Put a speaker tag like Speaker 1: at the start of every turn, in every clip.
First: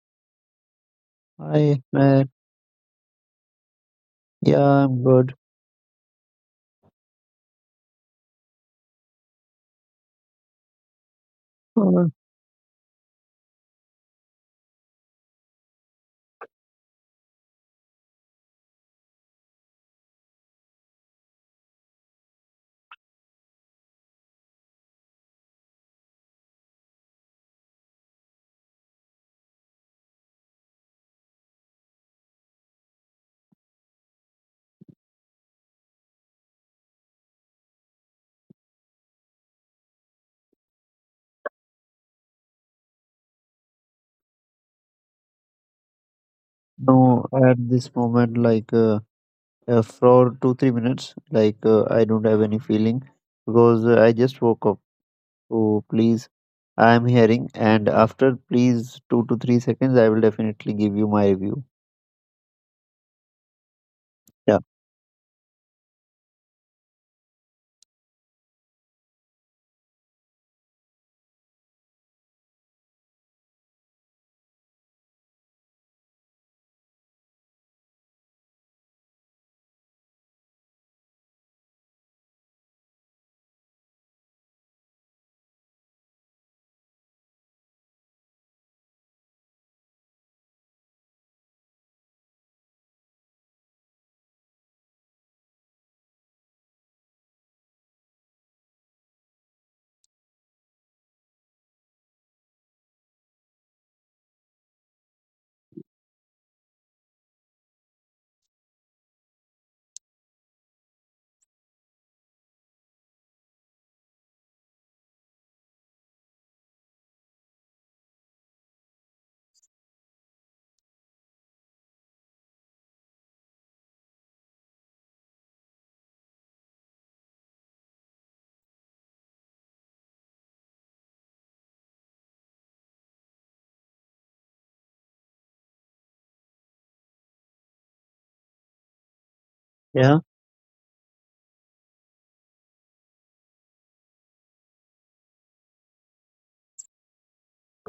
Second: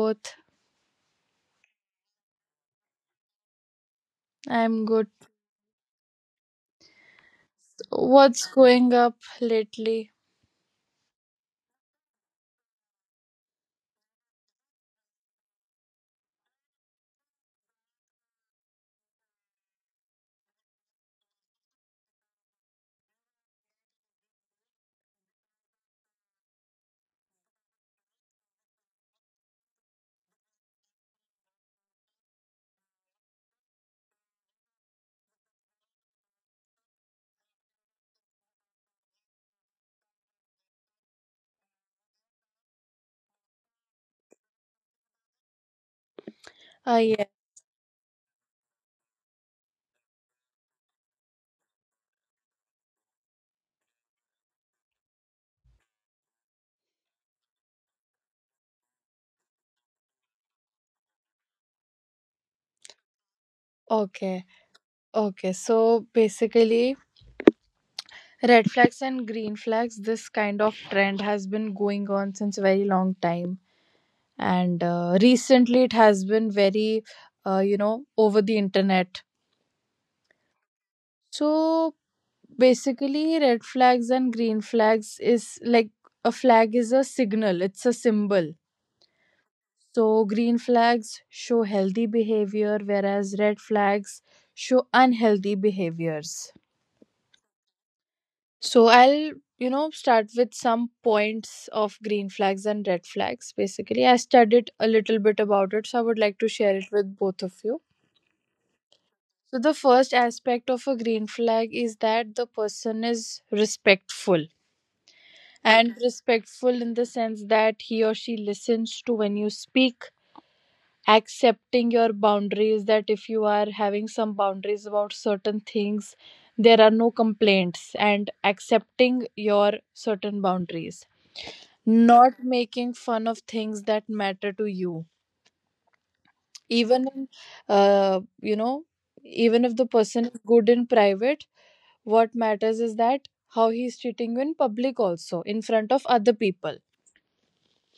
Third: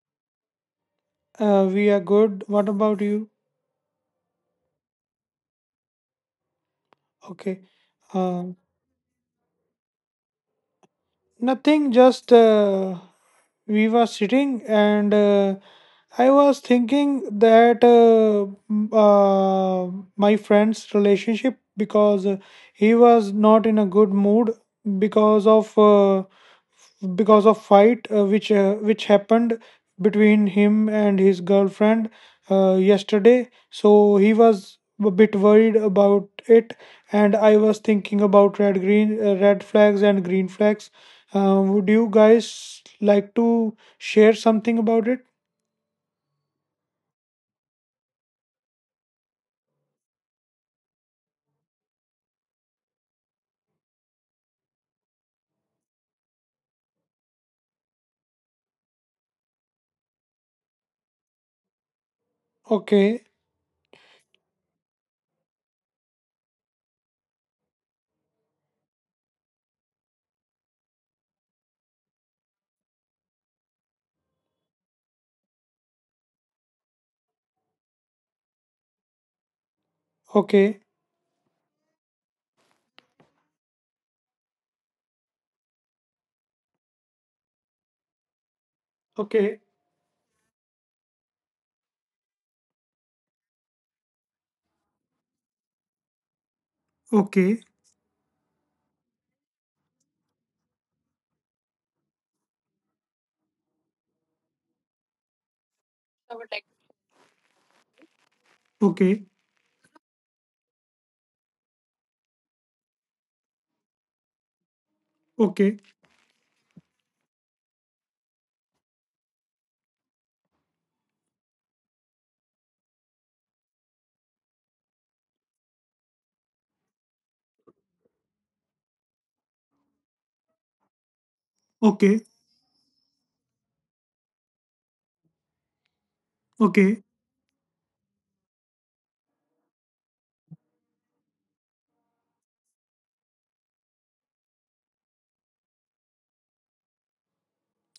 Speaker 1: both?
Speaker 2: Hi,
Speaker 3: We are
Speaker 2: man.
Speaker 3: good. What about you?
Speaker 2: Yeah,
Speaker 1: I'm
Speaker 2: I'm
Speaker 1: good.
Speaker 2: good.
Speaker 3: Okay.
Speaker 1: What's
Speaker 3: Uh,
Speaker 1: going up lately?
Speaker 3: Nothing,
Speaker 2: Uh,
Speaker 3: just we were sitting and I was thinking that m- uh, my friend's relationship, because he was not in a good mood because of uh, because of fight, which happened between him and his girlfriend yesterday. So he was a bit worried about it, and I was thinking about red flags and green flags. Would you guys like to share something about it?
Speaker 1: Ah, yeah.
Speaker 2: no, at this moment, for two, 3 minutes, I don't have any feeling because I just woke up. So please, I'm hearing, and after please 2 to 3 seconds, I will definitely give you my review.
Speaker 3: Okay.
Speaker 1: Okay.
Speaker 2: Yeah.
Speaker 1: Okay. So basically, red flags and green flags, this kind of trend has been going on since a very long time. And recently, it has been very, over the internet.
Speaker 3: Okay.
Speaker 1: So basically, red flags and green flags is like a flag is a signal, it's a symbol.
Speaker 3: Okay.
Speaker 1: So green flags show healthy behavior, whereas red flags show unhealthy behaviors.
Speaker 3: Okay.
Speaker 1: So I'll start with some points of green flags and red flags. Basically, I studied a little bit about it, so I would like to share it with both of you.
Speaker 3: Okay.
Speaker 1: So the first aspect of a green flag is that the person is respectful.
Speaker 3: Okay.
Speaker 1: And respectful in the sense that he or she listens to when you speak, accepting your boundaries, that if you are having some boundaries about certain things, there are no complaints, and accepting your certain boundaries,
Speaker 3: Okay.
Speaker 1: not making fun of things that matter to you.
Speaker 3: Okay.
Speaker 1: Even in, uh, you know even if the person
Speaker 2: Yeah.
Speaker 1: is good in private, what matters is that how he is treating you in public also, in front of other people.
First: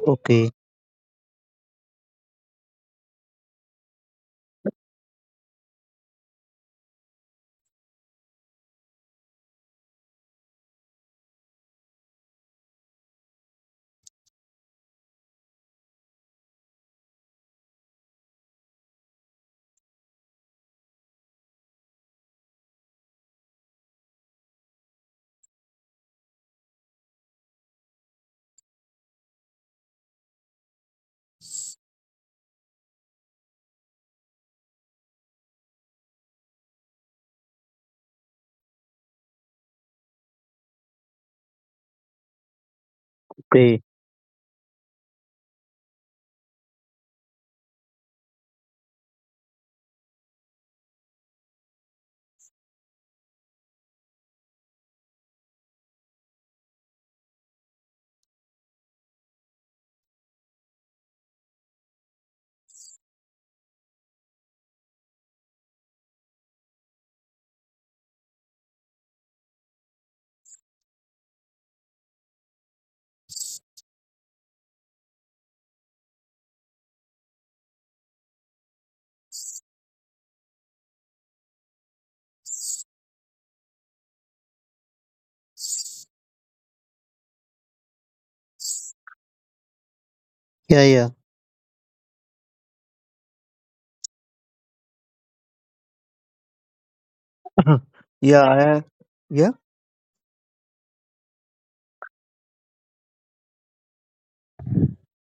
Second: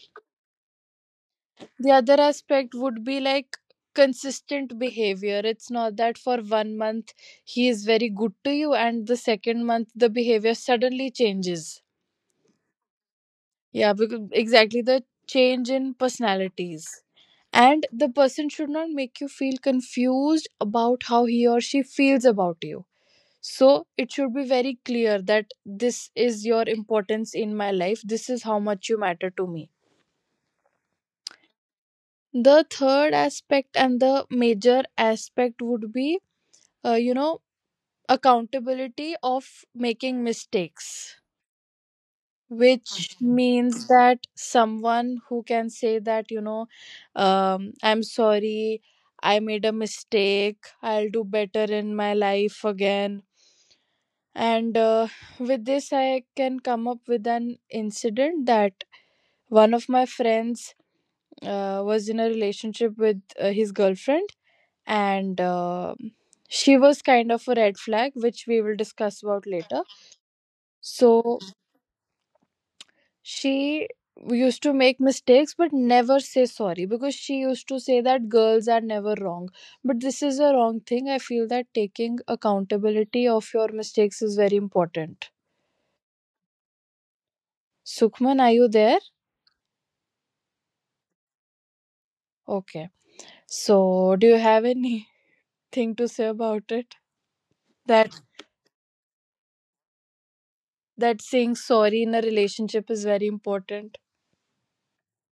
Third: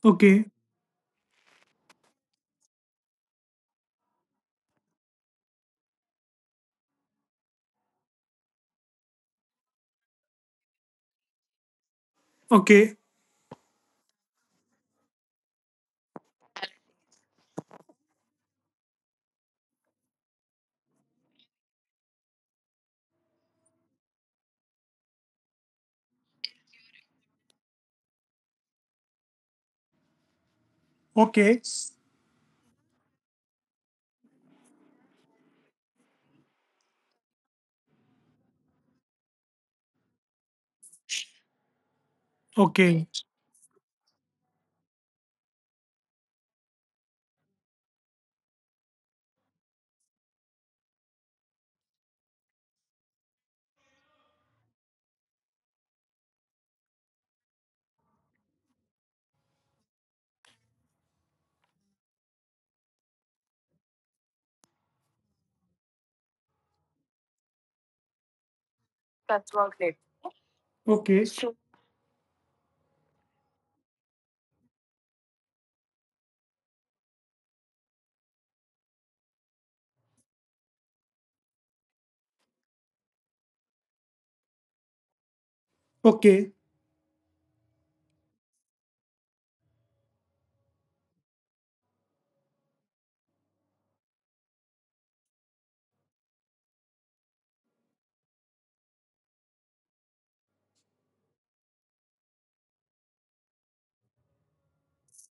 Speaker 3: Okay.
Speaker 2: Okay.
Speaker 1: The other aspect would be like consistent behavior. It's not that for one month he is very good to you, and the second month the behavior suddenly changes.
Speaker 3: Okay.
Speaker 1: Yeah, because exactly, the change in personalities. And the person should not make you feel confused about how he or she feels about you. So it should be very clear that this is your importance in my life, this is how much you matter to me.
Speaker 3: Okay.
Speaker 1: The third aspect, and the major aspect, would be uh, you know accountability of making mistakes, which
Speaker 3: Okay.
Speaker 1: Means
Speaker 2: Okay.
Speaker 1: that someone who can say that I'm sorry, I made a mistake, I'll do better in my life again. And with this I can come up with an incident that one of my friends was in a relationship with his girlfriend, and she was kind of a red flag, which we will discuss about later.
Speaker 3: Okay.
Speaker 1: So she used to make mistakes but never say sorry, because she used to say that girls are never wrong. But this is a wrong thing. I feel that taking accountability of your mistakes is very important.
Speaker 3: Okay,
Speaker 1: Sukhman, are you there?
Speaker 2: Yeah. Yeah.
Speaker 1: Okay, so do you have anything to say about it, that
Speaker 2: yeah. I. Yeah.
Speaker 1: that saying sorry in a relationship is very important?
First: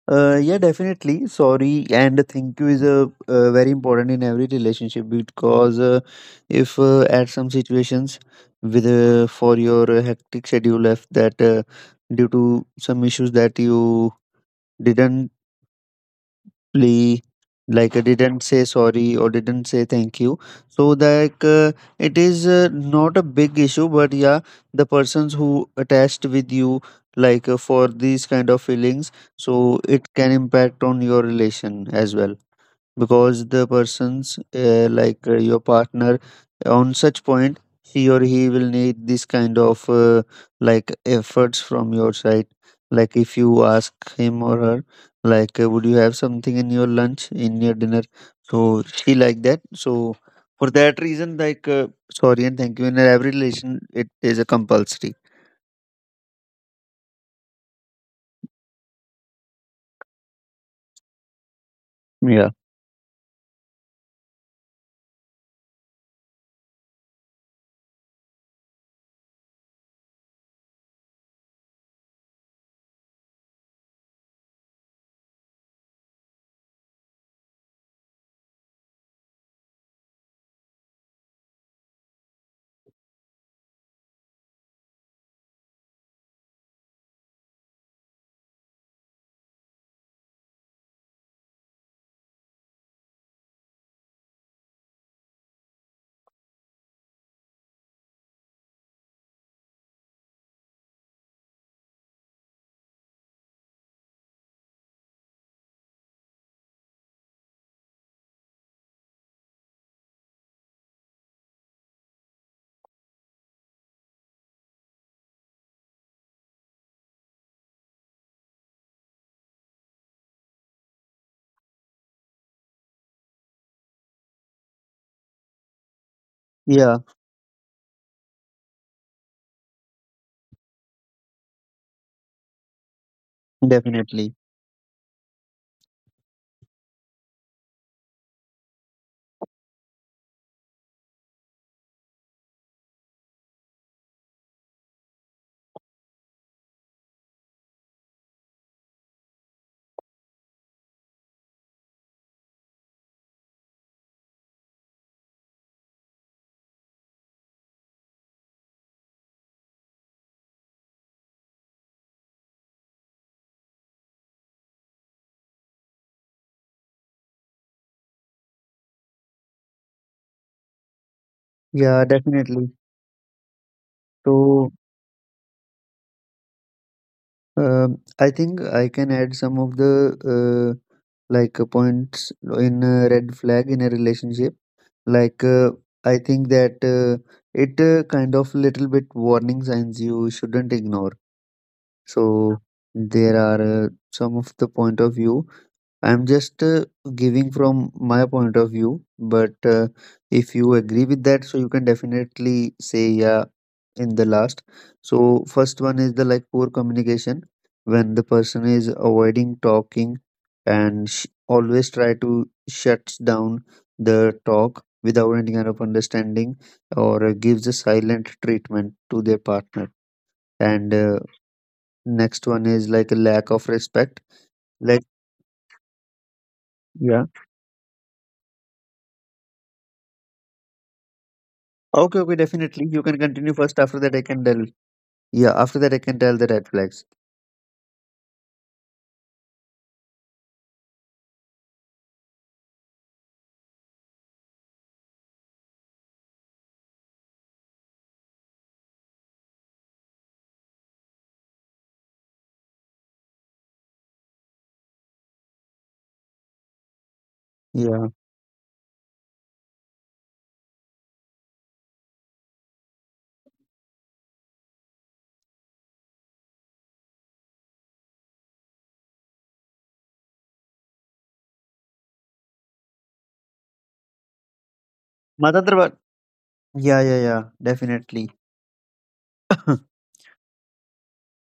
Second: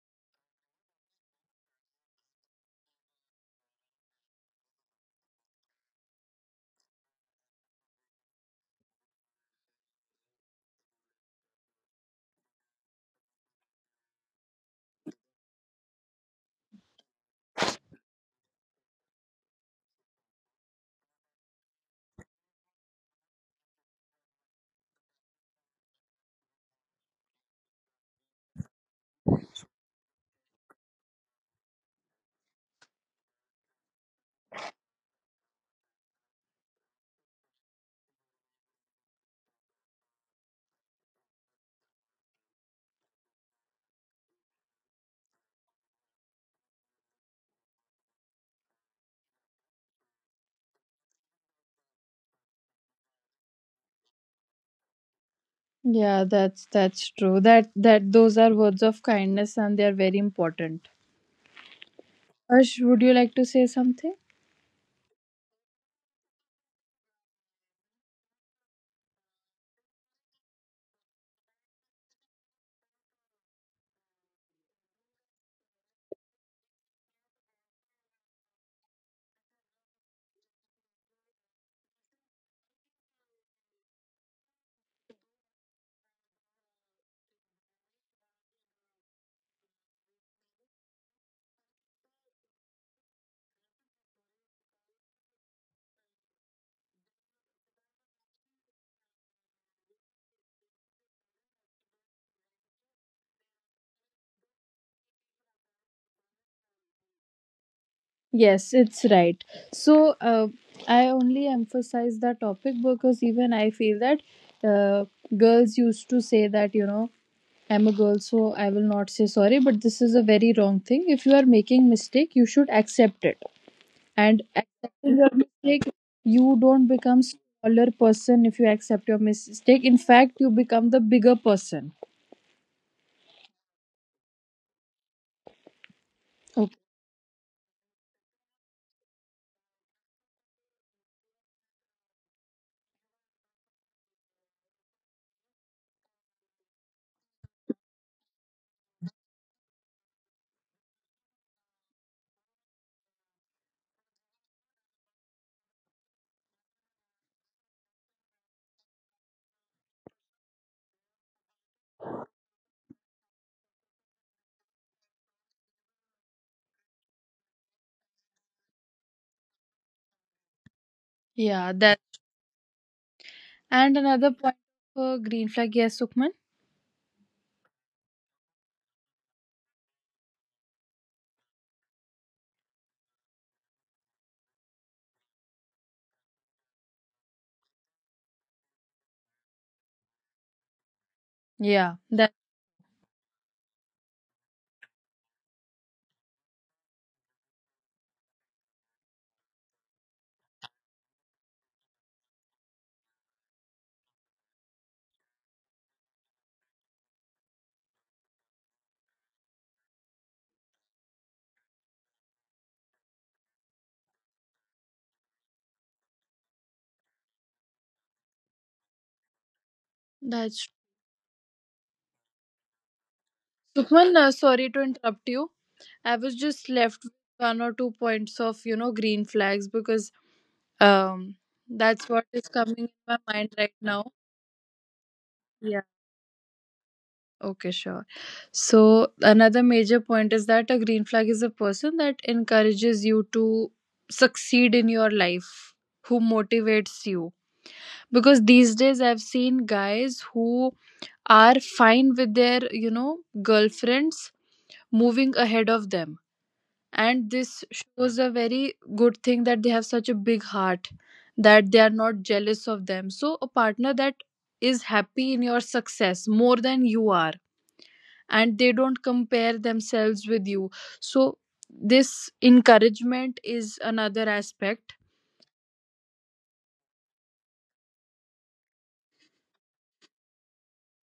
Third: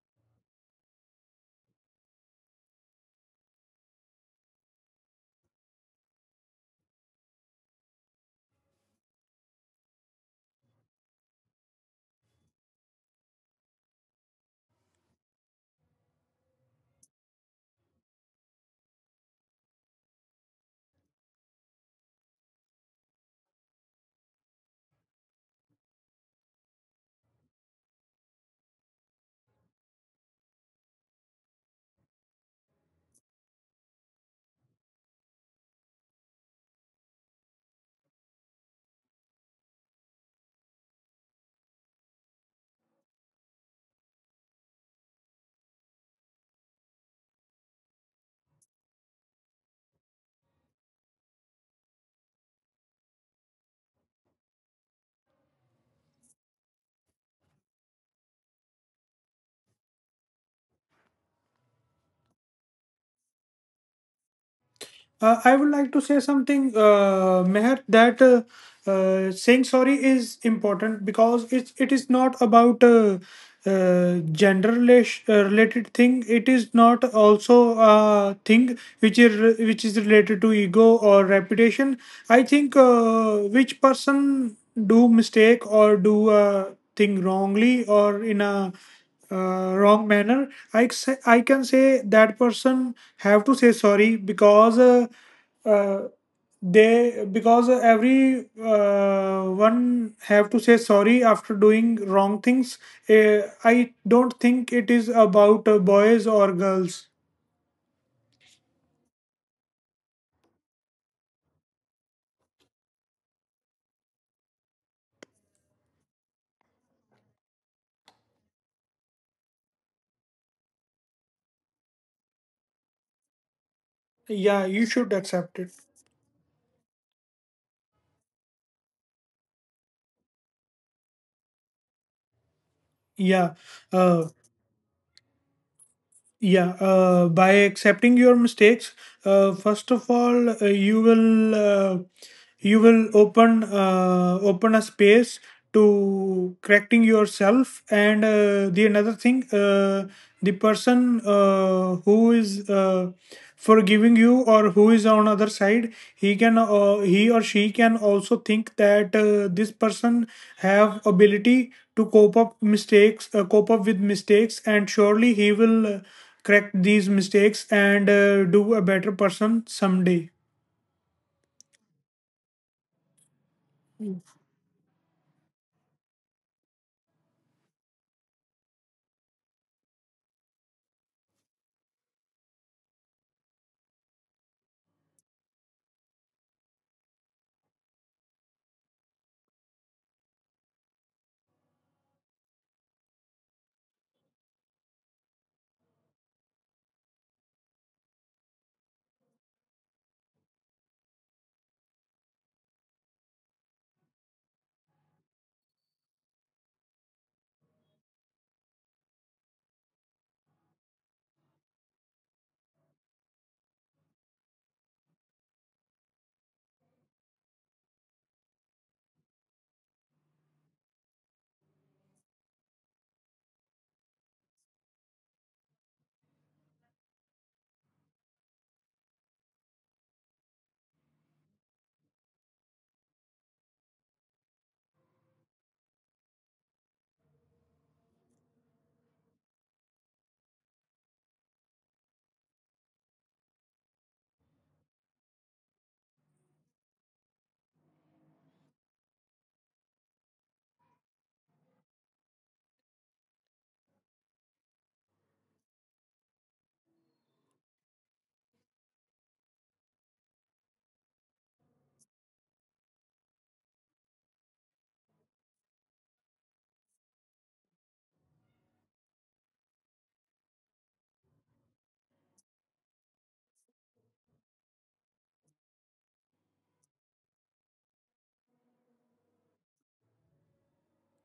Speaker 2: Yeah, definitely. Sorry and thank you is a very important in every relationship because if at some situations with for your hectic schedule, if that due to some issues that you didn't lee like didn't say sorry or didn't say thank you, so it is not a big issue, but yeah, the persons who attached with you, for these kind of feelings, so it can impact on your relation as well, because the person's like your partner on such point, he or he will need this kind of like efforts from your side, like if you ask him or her, would you have something in your lunch, in your dinner, so she like that. So for that reason, sorry and thank you in every relation, it is a compulsory.
Speaker 1: Yeah, that's true. That, those are words of kindness, and they are very important.
Speaker 2: Yeah,
Speaker 1: Ash, would you like to say something?
Speaker 3: I would like to say something, Meher, that saying sorry is important, because it is not about gender related thing. It is not also a thing which is related to ego or reputation. I think which person do mistake or do a thing wrongly or in a wrong manner. I can say that person have to say sorry, because uh, they because every one have to say sorry after doing wrong things. uh, I don't think it is about boys or girls.
Speaker 1: Yes, it's right. So I only emphasize the topic because even I feel that uh, girls used to say that I'm a girl, so I will not say sorry, but this is a very wrong thing. If you are making mistake, you should accept it. And
Speaker 3: Yeah, you should
Speaker 1: accepting your
Speaker 3: accept it.
Speaker 1: mistake,
Speaker 2: yeah,
Speaker 1: you don't become smaller person if you accept your mistake. In fact, you become the bigger person.
Speaker 3: Yeah.
Speaker 2: definitely.
Speaker 3: uh, Yeah,
Speaker 1: Okay.
Speaker 3: by accepting your mistakes, first of all, you will open, open a space to correcting yourself. And the another thing, the person who is forgiving you, or who is on other side, he or she can also think that this person have ability to cope up mistakes, cope up with mistakes, and surely he will. Correct these mistakes and do a better person someday.
Speaker 1: Yeah,
Speaker 2: Yeah,
Speaker 1: that
Speaker 2: definitely.
Speaker 1: and another
Speaker 2: So
Speaker 1: point for green flag. Yes, Sukman.
Speaker 2: um, I think I can add some of the uh, points in a red flag in a relationship. Like uh, I think that it kind of little bit warning signs you shouldn't ignore.
Speaker 1: Yeah,
Speaker 2: So
Speaker 1: that
Speaker 2: there are some of the point of view. I'm just giving from my point of view, but if you agree with that, so you can definitely say yeah in the last. So first one is the like poor communication, when the person is avoiding talking and always try to shuts down the talk without any kind of understanding or gives a silent treatment to their partner, and
Speaker 1: that's
Speaker 2: next one is like a lack of respect,
Speaker 1: Sukman,
Speaker 2: like
Speaker 1: sorry to interrupt you. I was
Speaker 2: yeah.
Speaker 1: just left with one or two points of, green flags, because um
Speaker 2: Okay, okay,
Speaker 1: that's what
Speaker 2: definitely you
Speaker 1: is
Speaker 2: can
Speaker 1: coming in
Speaker 2: continue
Speaker 1: my
Speaker 2: first, after
Speaker 1: mind
Speaker 2: that I
Speaker 1: right
Speaker 2: can tell.
Speaker 1: now.
Speaker 2: Yeah, after that I can tell
Speaker 1: Yeah.
Speaker 2: the red flags.
Speaker 1: Okay, sure. So another major point is that a green flag is a person that encourages you to succeed in your life, who motivates you. Because these days I've seen guys who are fine with their, girlfriends moving ahead of them. And
Speaker 2: Yeah,
Speaker 1: this shows a very good thing, that they have such a big heart, that they are not jealous of them. So a partner that is happy in your success more than you are, and they don't compare themselves with you. So this encouragement is another aspect.
Speaker 2: mother. Yeah, yeah, yeah, definitely.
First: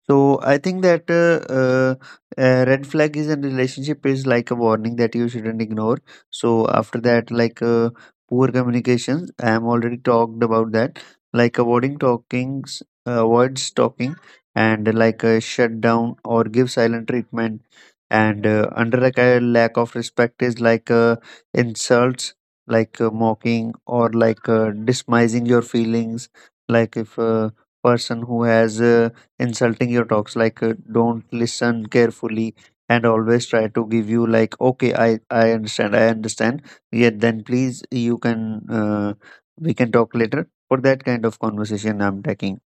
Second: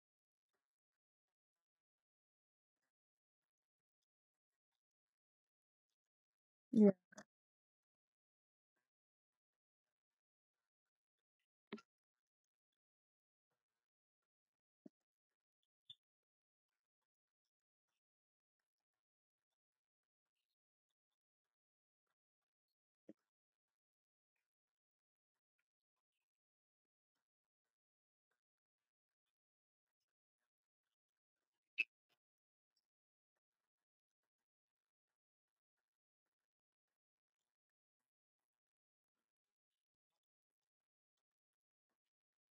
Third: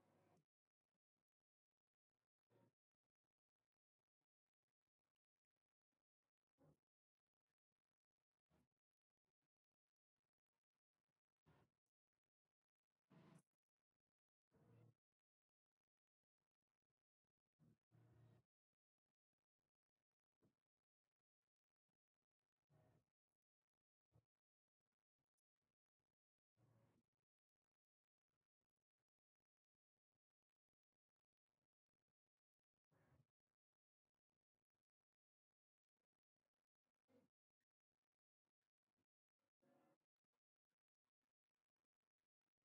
Speaker 2: So I think that red flag is in relationship is like a warning that you shouldn't ignore. So
Speaker 1: Yeah,
Speaker 2: after that, poor communications, I am already talked about that. Like avoiding talkings, avoids talking, and like a shut down or give silent treatment, and under like a lack of respect is insults, mocking or dismissing your feelings, like if. A person who has insulting your talks, don't listen carefully, and always try to give you like okay, I understand, I understand, yet then please you can we can talk later. For that kind of conversation I'm taking.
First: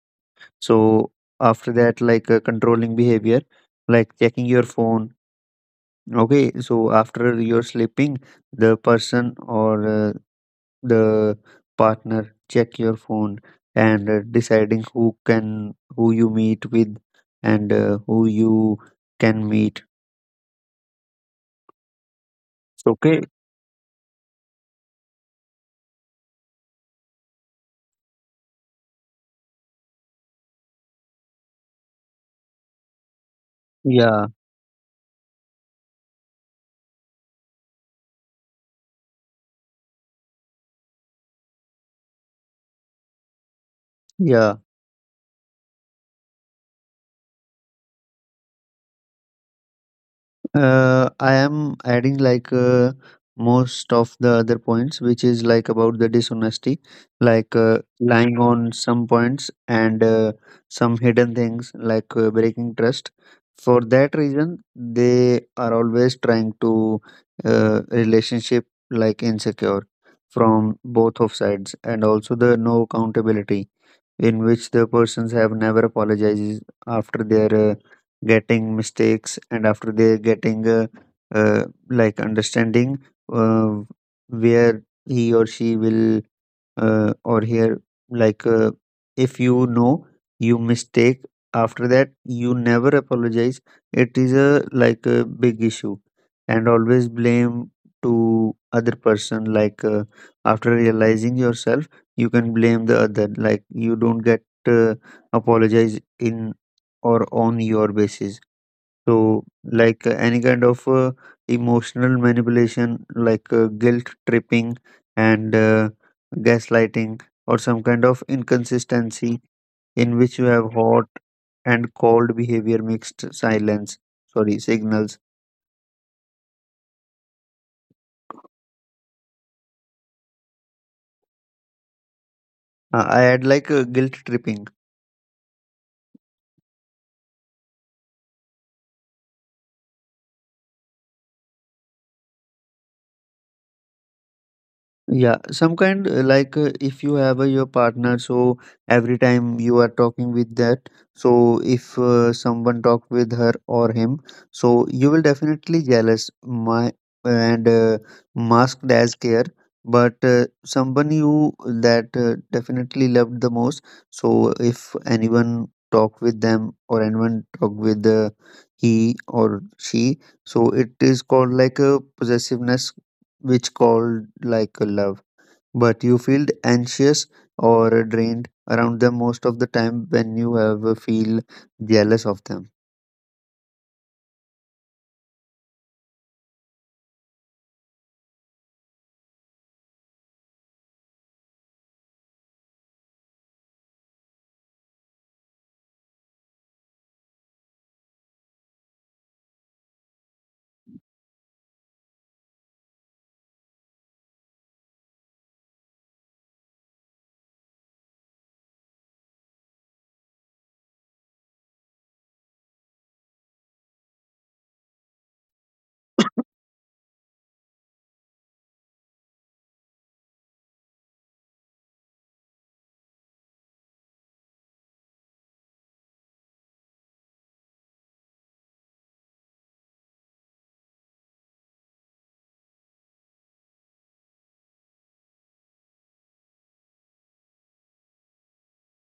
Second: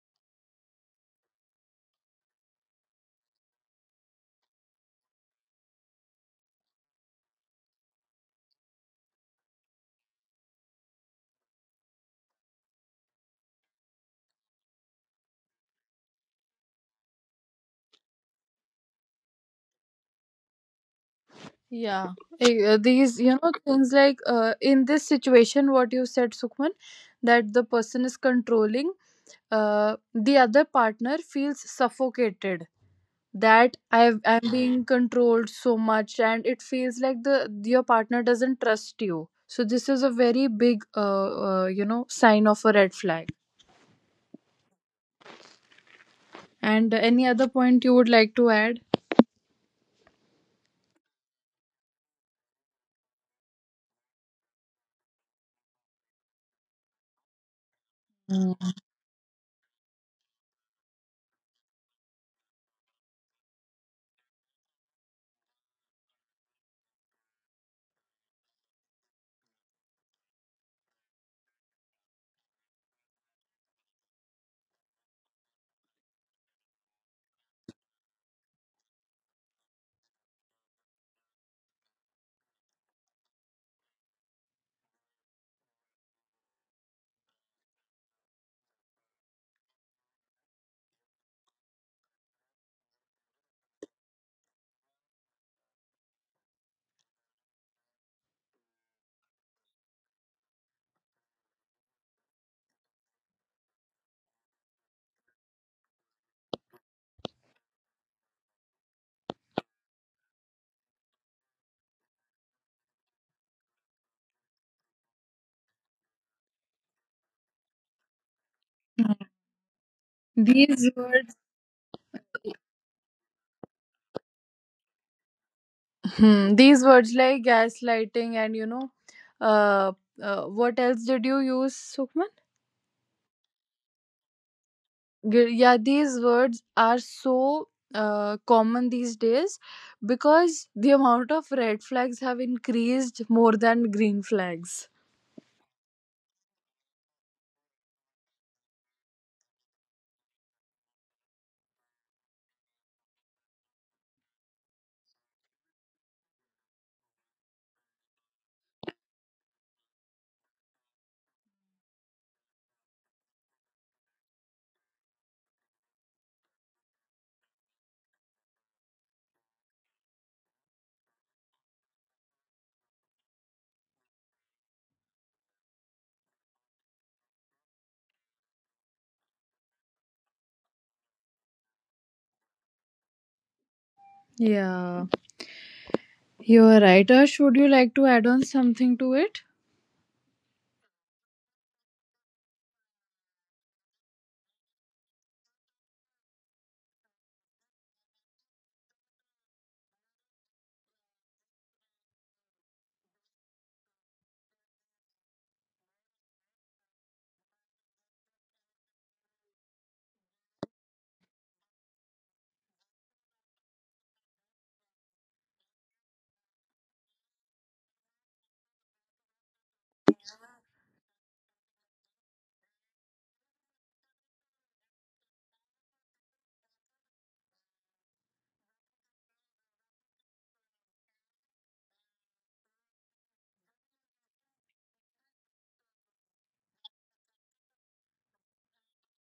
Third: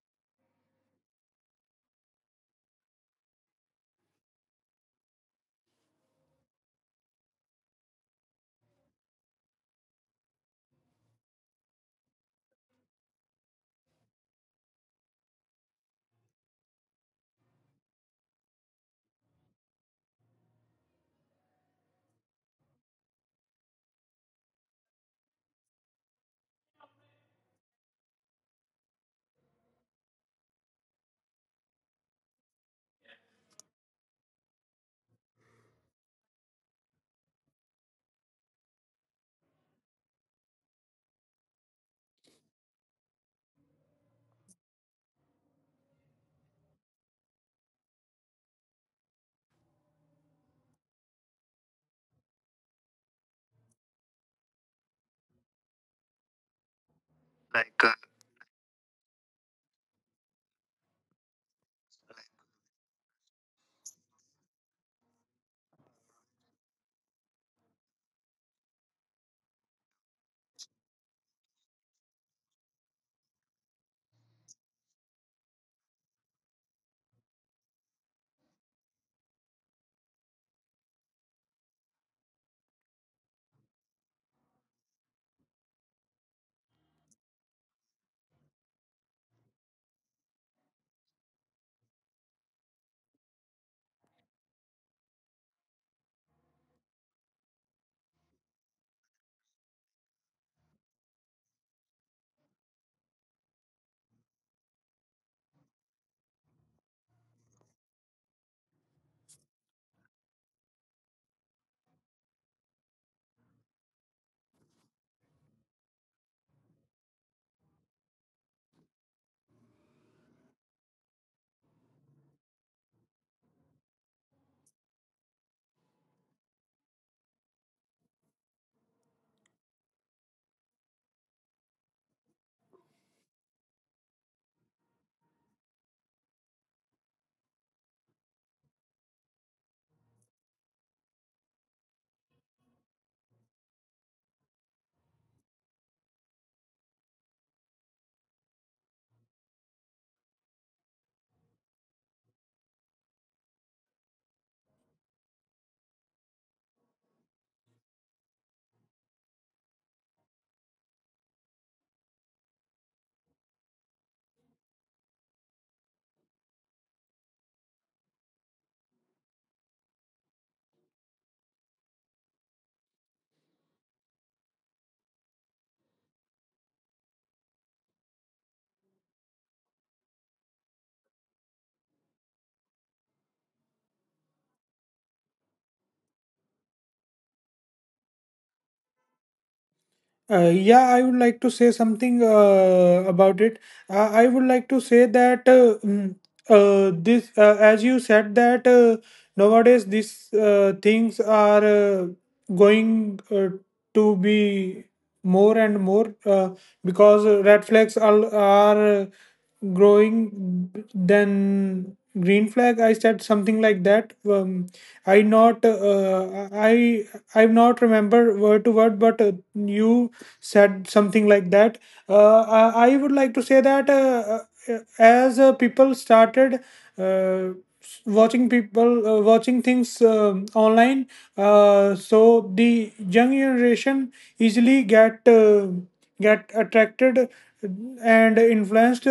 Speaker 2: So after that, controlling behavior, like checking your phone. Okay, so after you're sleeping, the person or the partner check your phone, and deciding who can who you meet with, and who you can meet.
Speaker 1: yeah.
Speaker 2: Okay.
Speaker 1: These things like, in this situation, what you said, Sukhman, that the person is controlling, the other partner feels suffocated, that I
Speaker 2: Yeah.
Speaker 1: I'm being controlled so much, and it feels like the your partner doesn't trust you. So this is a very big sign of a red flag.
Speaker 2: Yeah.
Speaker 1: And any other point you would like to add?
Speaker 2: I am adding most of the other points, which is like about the dishonesty, lying on some points, and some hidden things, breaking trust. For that reason, they are always trying to relationship like insecure from both of sides, and also the no accountability, in which the persons have never apologizes after their getting mistakes, and after they getting like understanding, uh, where he or she will or here, like uh, if you know you mistake, after that you never apologize, it is a like a big issue, and always blame to other person, after realizing yourself, you can blame the other like you don't get uh, apologize in or on your basis. So any kind of emotional manipulation, guilt tripping, and gaslighting, or some kind of inconsistency in which you have
Speaker 1: These
Speaker 2: hot
Speaker 1: words,
Speaker 2: and cold behavior, mixed silence, sorry signals.
Speaker 1: these words like gaslighting, and uh, what else did you use, Sukhman?
Speaker 2: I had guilt tripping.
Speaker 1: Yeah, these words are so common these days, because the amount of red flags have increased more than green flags.
Speaker 2: Yeah, some kind if you have your partner, so every time you are talking with that, so if someone talk with her or him, so you will definitely jealous my, and masked as care, but someone you that definitely loved the most. So if anyone talk with them, or anyone talk with he or she, so it is called like a possessiveness, which called like a love. But you feel anxious or drained around them most of the time, when you have feel jealous of them.
Speaker 1: Yeah, you are right. Ash, would you like to add on something to it?
Speaker 3: Yeah, I would like to say something about it. I would like to say that this, as you said, that nowadays these things are going to be more and more, because red flags are growing than green flag. I said something like that. I not uh, I I not remember word to word, but you said something like that. I would like to say that as people started uh, watching things online, so the young generation easily get attracted and influenced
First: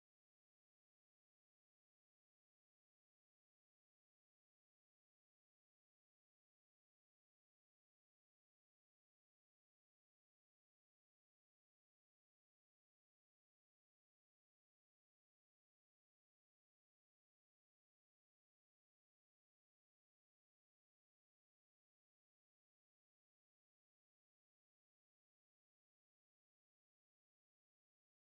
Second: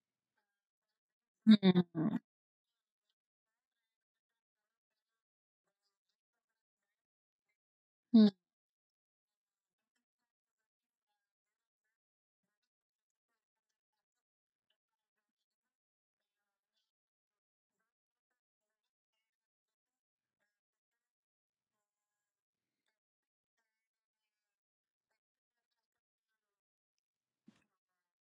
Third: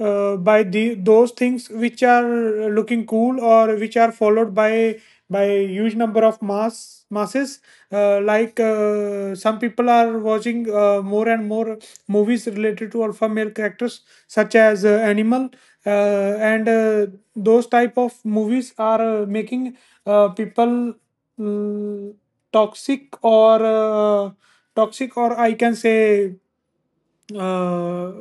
Speaker 3: by the those things which are looking cool, or which are followed by huge number of masses.
Speaker 1: Hmm.
Speaker 3: Like, some people are watching more and more movies related to alpha male characters, such as animal, and those type of movies are making people, mm, toxic, or I can say uh,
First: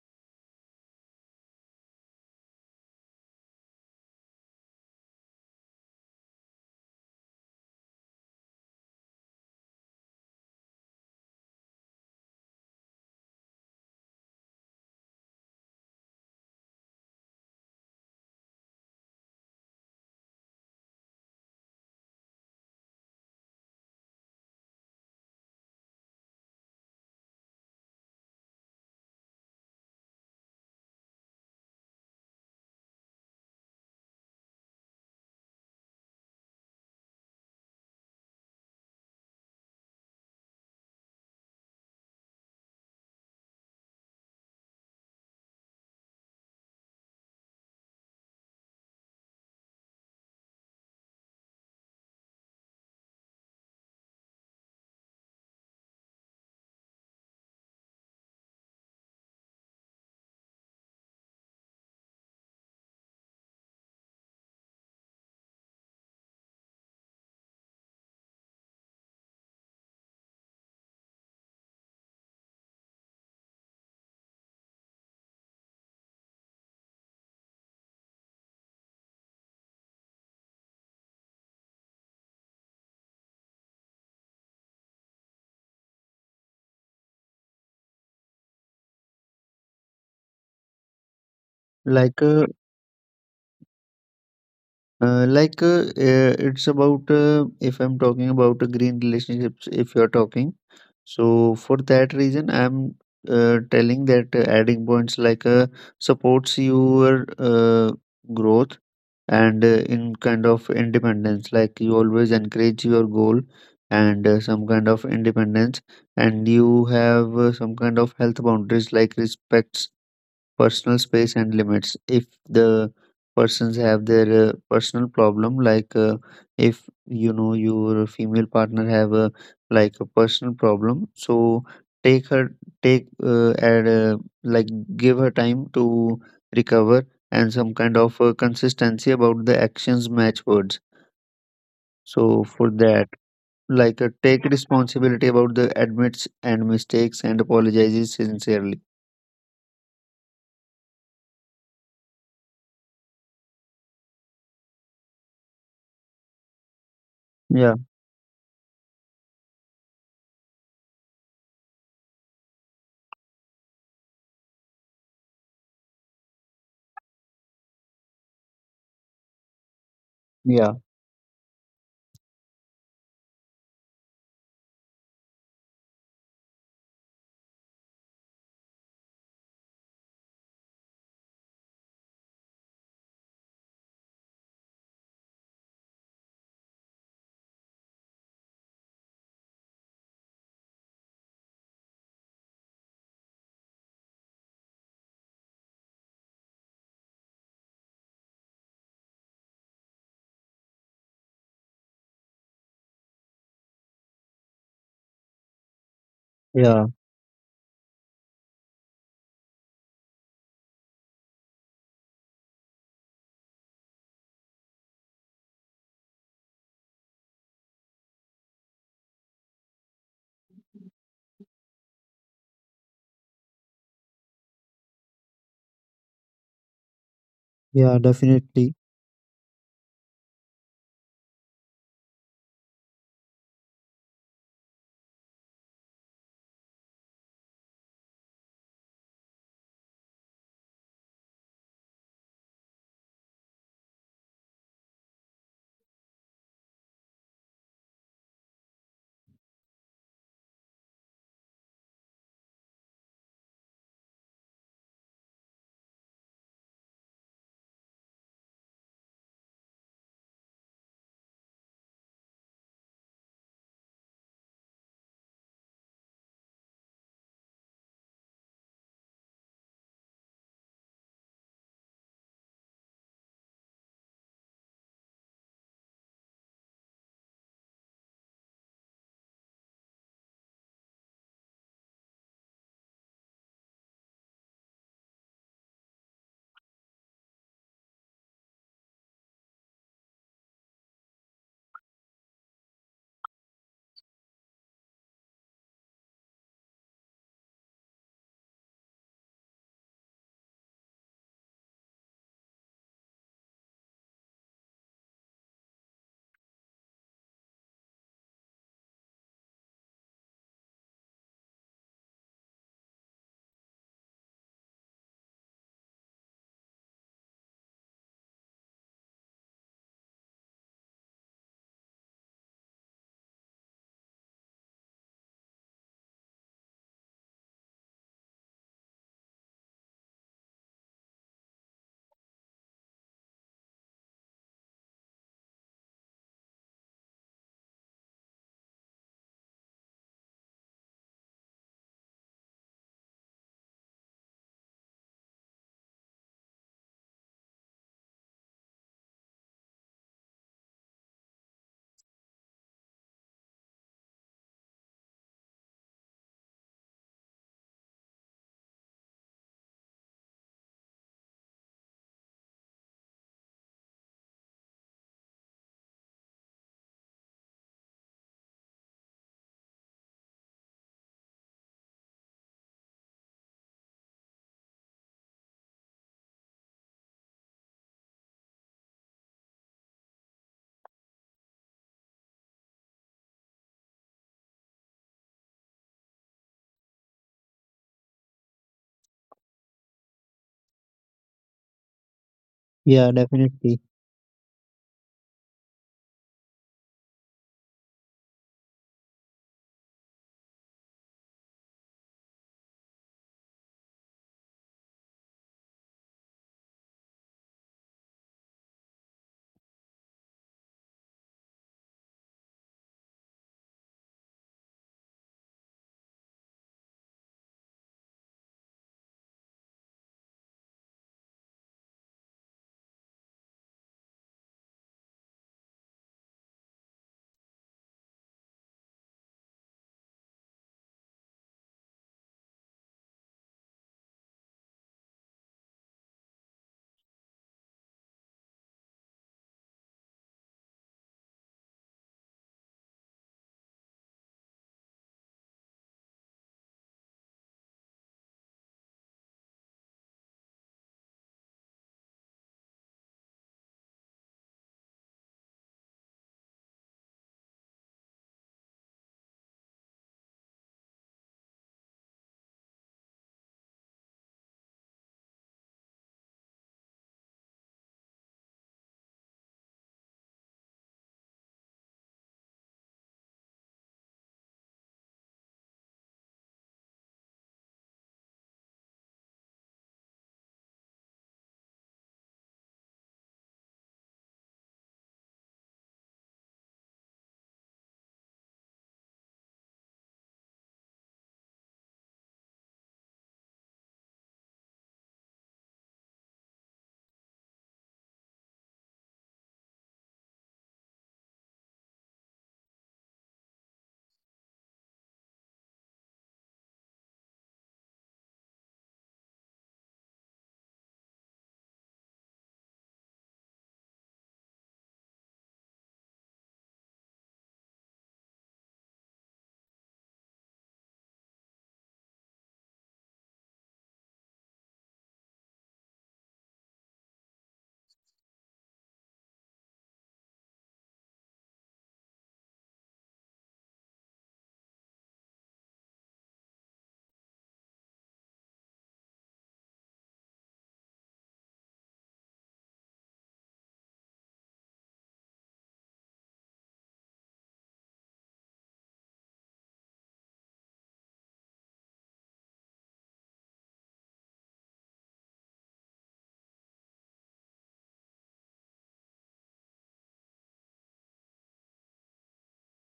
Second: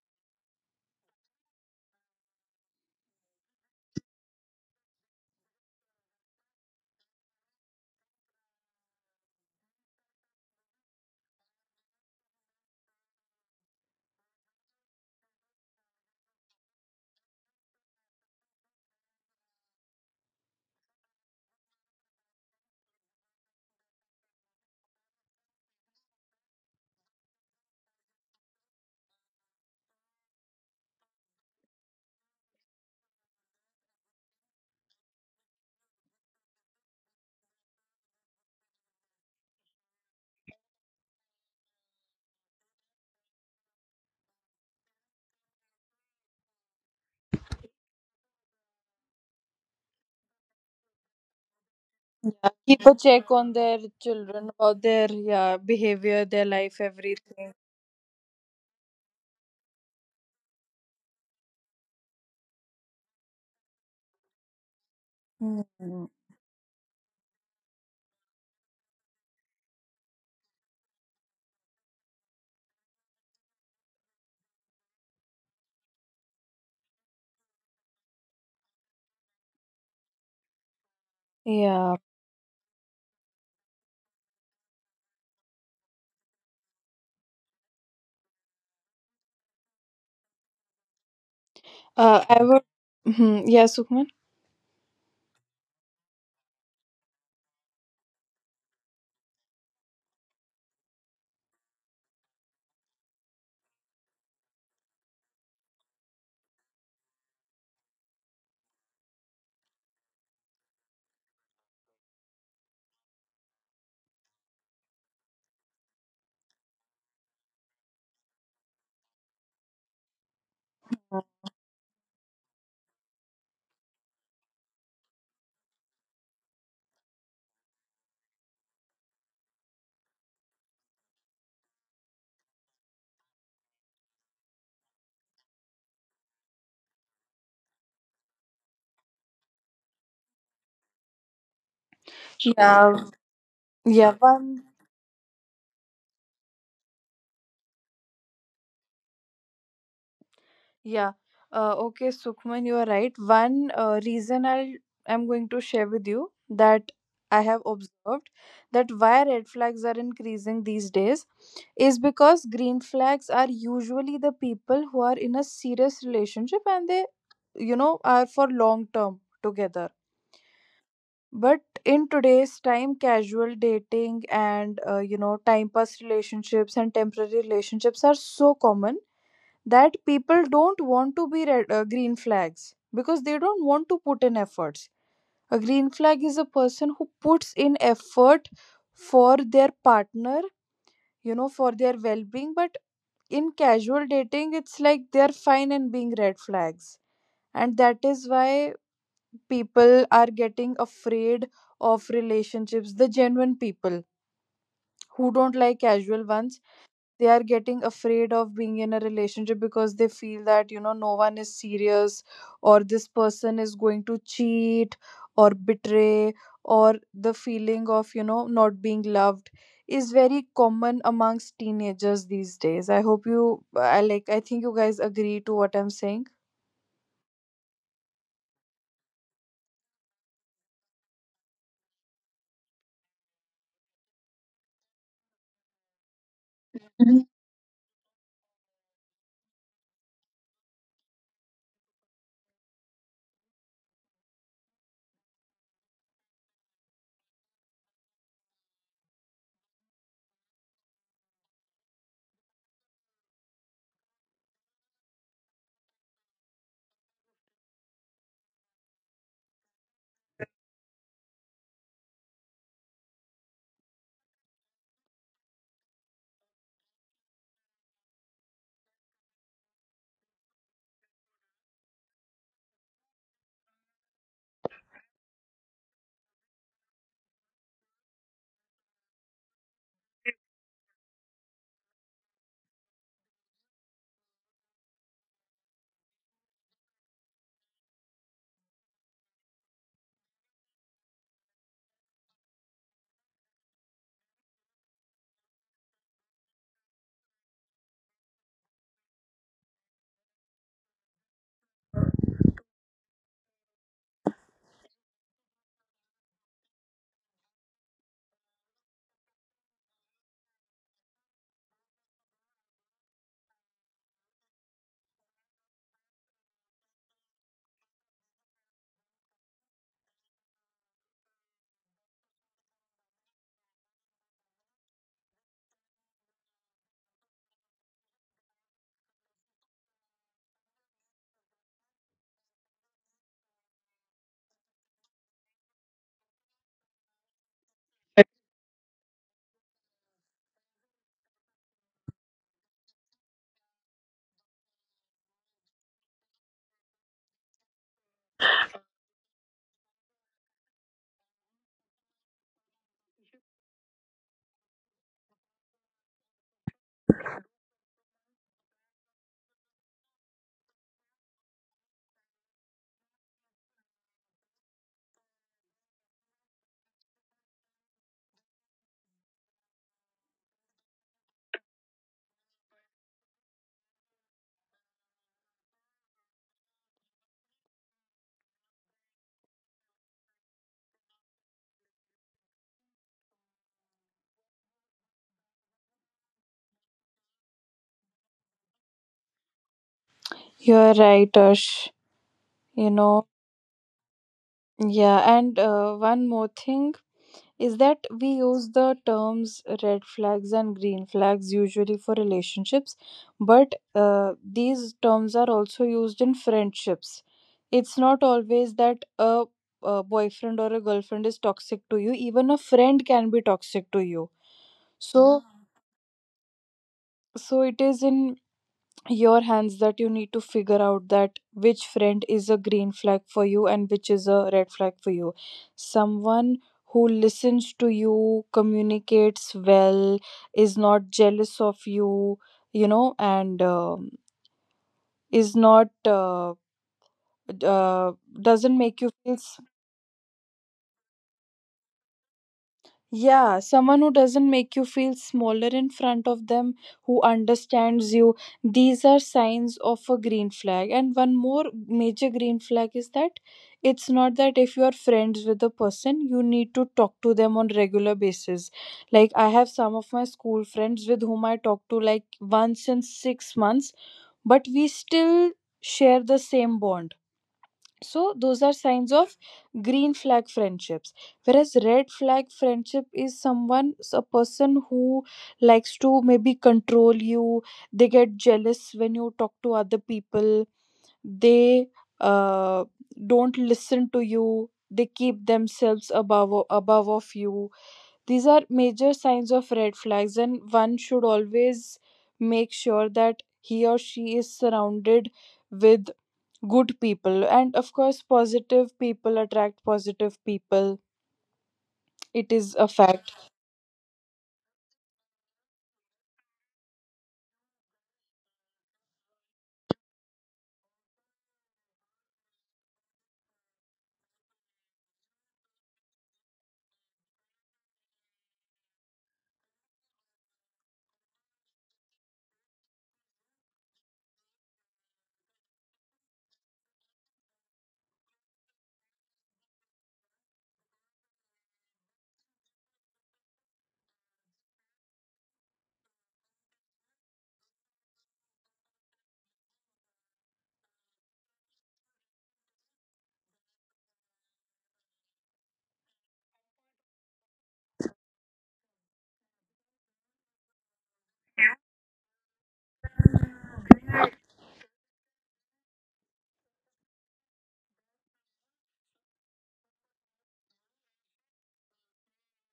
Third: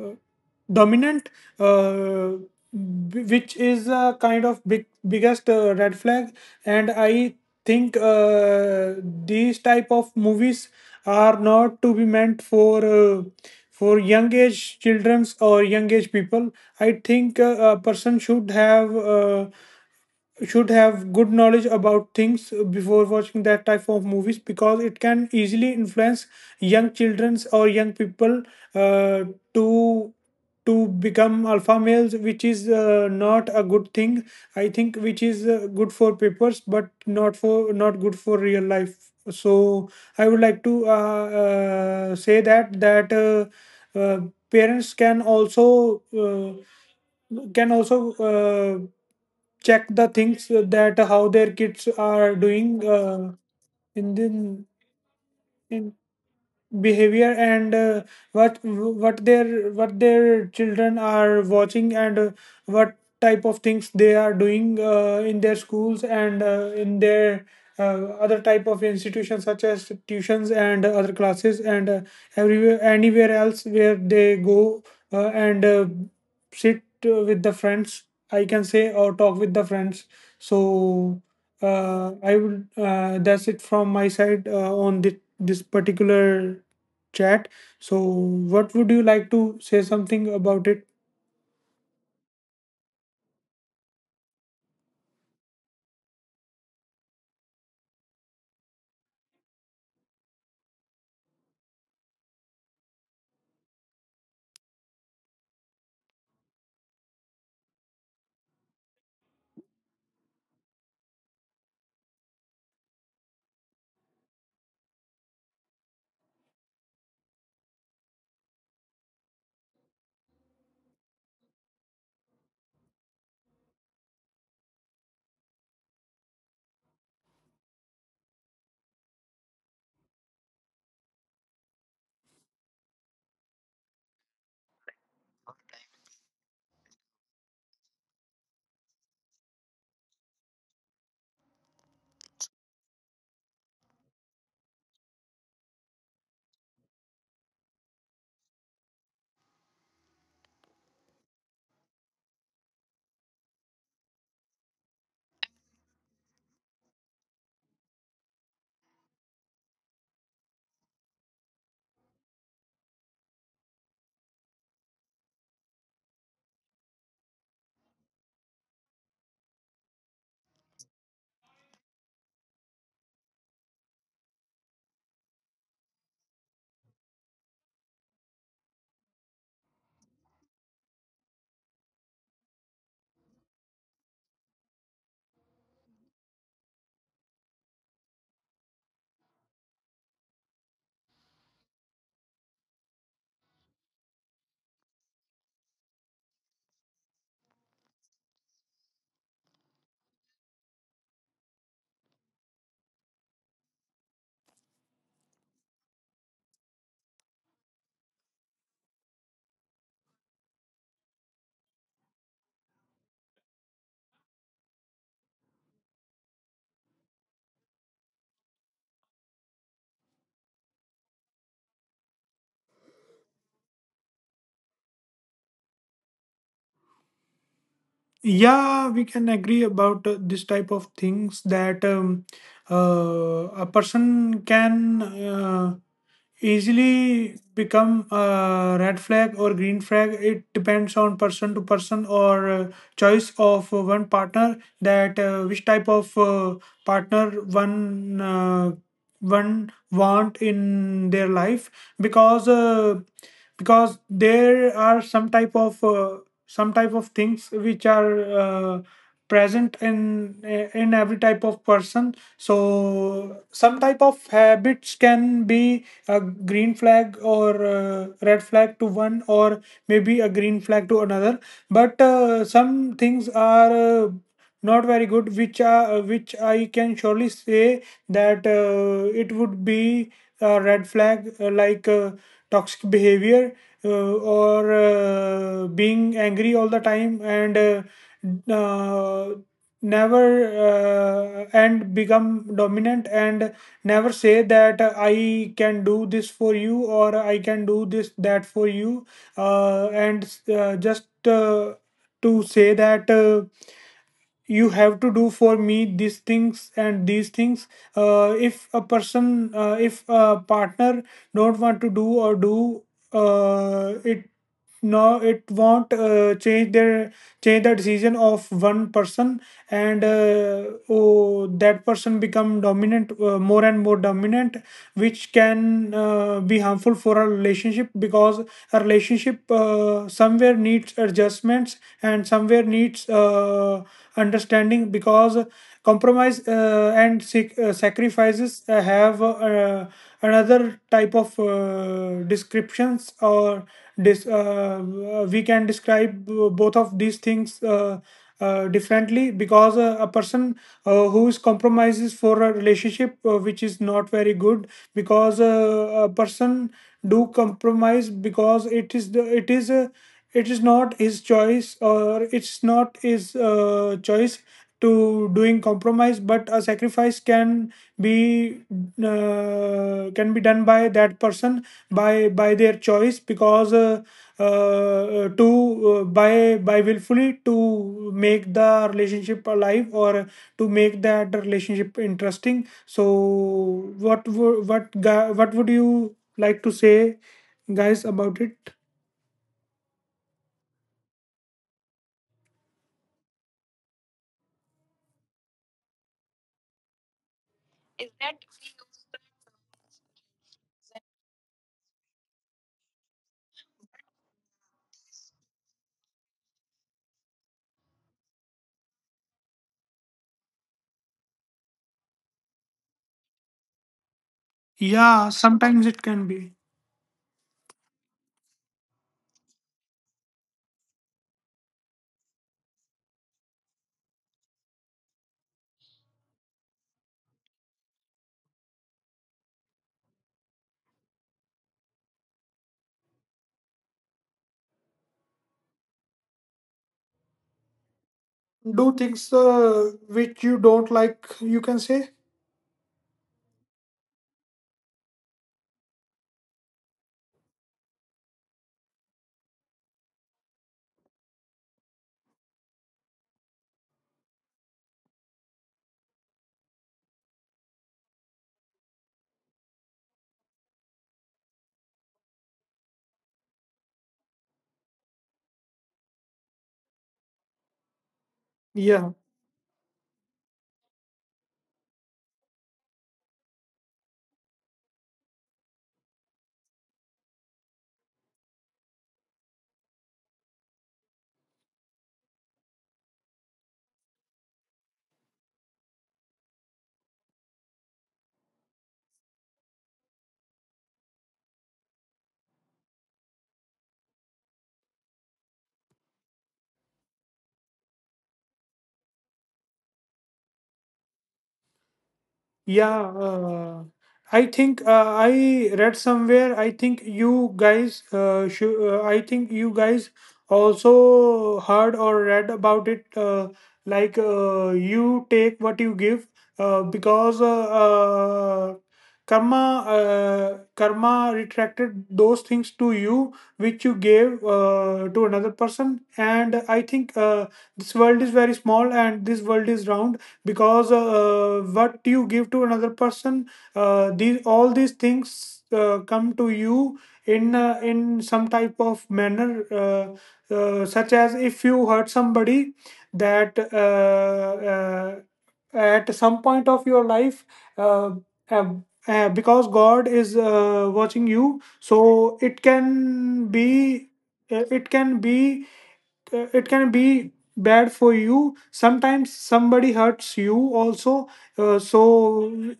Speaker 3: dominant, uh, which is a kind of biggest red flag. And I think these type of movies are not to be meant for young age childrens or young age people. I think a person should have. Good knowledge about things before watching that type of movies, because it can easily influence young childrens or young people uh, to to become alpha males, which is not a good thing. I think which is good for papers, but not good for real life. So I would like to say that uh, parents can also check the things, that how their kids are
Speaker 1: Yeah,
Speaker 3: doing
Speaker 1: keep a check on their
Speaker 3: in the
Speaker 1: children about their, yeah,
Speaker 3: in
Speaker 1: behavior, their life,
Speaker 3: behavior,
Speaker 1: everything.
Speaker 3: and what their children are watching, and what type of things they are doing in their schools,
Speaker 1: Hmm.
Speaker 3: and in their other type of institutions such as tuitions and other classes, and everywhere anywhere else where they go, and sit with the friends, I can say, or talk with the friends. So
Speaker 1: Yeah.
Speaker 3: I would that's it from my side on this particular chat. So, what would you like to say something about it?
Speaker 2: Like
Speaker 1: I
Speaker 2: uh,
Speaker 1: would. Mhm. Yeah, Sukhman.
Speaker 2: It's about if I'm talking about green relationships, if you're talking, so for that reason, I'm telling that adding points supports your growth, and in kind of independence. Like you always encourage your goal, and some kind of independence, and you have some kind of health boundaries, like respects personal space and limits, if the persons have their personal problem, if you know your female partner have a like a personal problem, so take her, take and like give her time to recover, and some kind of consistency about the actions match words, so for
Speaker 1: Yeah,
Speaker 2: that,
Speaker 1: yeah.
Speaker 2: take
Speaker 1: One
Speaker 2: responsibility about the admits and mistakes, and apologizes sincerely.
Speaker 1: Yeah. Okay, Sukhman, you are right. One reason I'm going to share with you, that I have
Speaker 2: Yeah,
Speaker 1: observed that why red flags are increasing these days, is because green flags are usually the people who are in a serious relationship, and they are for long term together.
Speaker 2: yeah,
Speaker 1: But in today's time, casual dating, and time pass relationships and temporary relationships are so common, that people don't want to be green flags, because they don't want to put in efforts. A green flag is a person who puts in effort for their partner, for their well being. But in casual dating, it's like they're fine and being red flags. And that is why people are getting afraid of relationships. The genuine people, who don't like casual ones,
Speaker 2: yeah,
Speaker 1: they are getting afraid of being in a relationship, because they feel that no one is serious, or this person is going to cheat or betray, or the feeling of not being loved, is very common amongst teenagers these days. I hope you i like i think you guys agree to what I'm saying.
Speaker 2: yeah, definitely.
Speaker 3: Yeah, we can agree about this type of things, that a person can.
Speaker 1: Mhm.
Speaker 3: Easily become a red flag or green flag. It depends on person to person, or choice of one partner, that which type of partner one want in their life, because uh, because there are some type of things which are uh, present in every type of person, so some type of habits can be a green flag or red flag to one, or maybe a green flag to another. But some things are not very good, which are which I can surely say that it would be a red flag, toxic behavior, or being angry all the time, and uh, never, and become dominant, and never say that I can do this for you, or I can do this that for you, and just to say that you have to do for me these things and these things. If a partner don't want to do or do it, no, it won't change their, change the decision of one person. And oh, that person become dominant, more and more dominant, which can be harmful for a relationship, because a relationship somewhere needs adjustments and somewhere needs understanding, because compromise and sacrifices have another type of descriptions, or we can describe both of these things differently, because a person who is compromises for a relationship, which is not very good, because a person do compromise, because it is not his choice, or it's not his choice to doing compromise, but a sacrifice be can be done by that person, by their choice, because to by willfully, to make the relationship alive, or to make that relationship interesting. So what wo- what gu- what would you like to say, guys, about it?
Speaker 1: You're right, Ash. you
Speaker 2: Yeah,
Speaker 1: know
Speaker 2: definitely.
Speaker 1: yeah and one more thing is that we use the terms red flags and green flags usually for relationships, but these terms are also used in friendships. It's not always that a boyfriend or a girlfriend is toxic to you; even a friend can be toxic to you.
Speaker 3: Yeah,
Speaker 1: So,
Speaker 3: sometimes it can be.
Speaker 1: so it is in your hands that you need to figure out that which friend is a green flag for you and which is a red flag for you. Someone who listens to you, communicates well, is not jealous of you, you know and is not uh, doesn't
Speaker 3: Do
Speaker 1: make you
Speaker 3: things,
Speaker 1: feel—
Speaker 3: which you don't like, you can say.
Speaker 1: yeah, someone who doesn't make you feel smaller in front of them, who understands you. These are signs of a green flag. And one more major green flag is that it's not that if you are friends with a person, you need to talk to them on regular basis. Like, I have some of my school friends with whom I talk to like once in 6 months, but we still share the same bond. So those are
Speaker 3: Yeah.
Speaker 1: signs of green flag friendships, whereas red flag friendship is someone a person who likes to maybe control you, they get jealous when you talk to other people, they uh, don't listen to you, they keep themselves above of you. These are major signs of red flags, and one should always make sure that he or she is surrounded with good people. And of course positive people attract positive people. It is a
Speaker 3: Yeah,
Speaker 1: fact.
Speaker 3: I think I read somewhere. I think you guys, also heard or read about it. Like, you take what you give, because karma retracted those things to you which you gave to another person. And I think this world is very small, and this world is round, because what you give to another person, these all these things come to you in some type of manner, uh, such as, if you hurt somebody, that uh, uh, at some point of your life, uh, uh, because god is watching you, so it can be it can be it can be bad for you, sometimes somebody hurts you also. So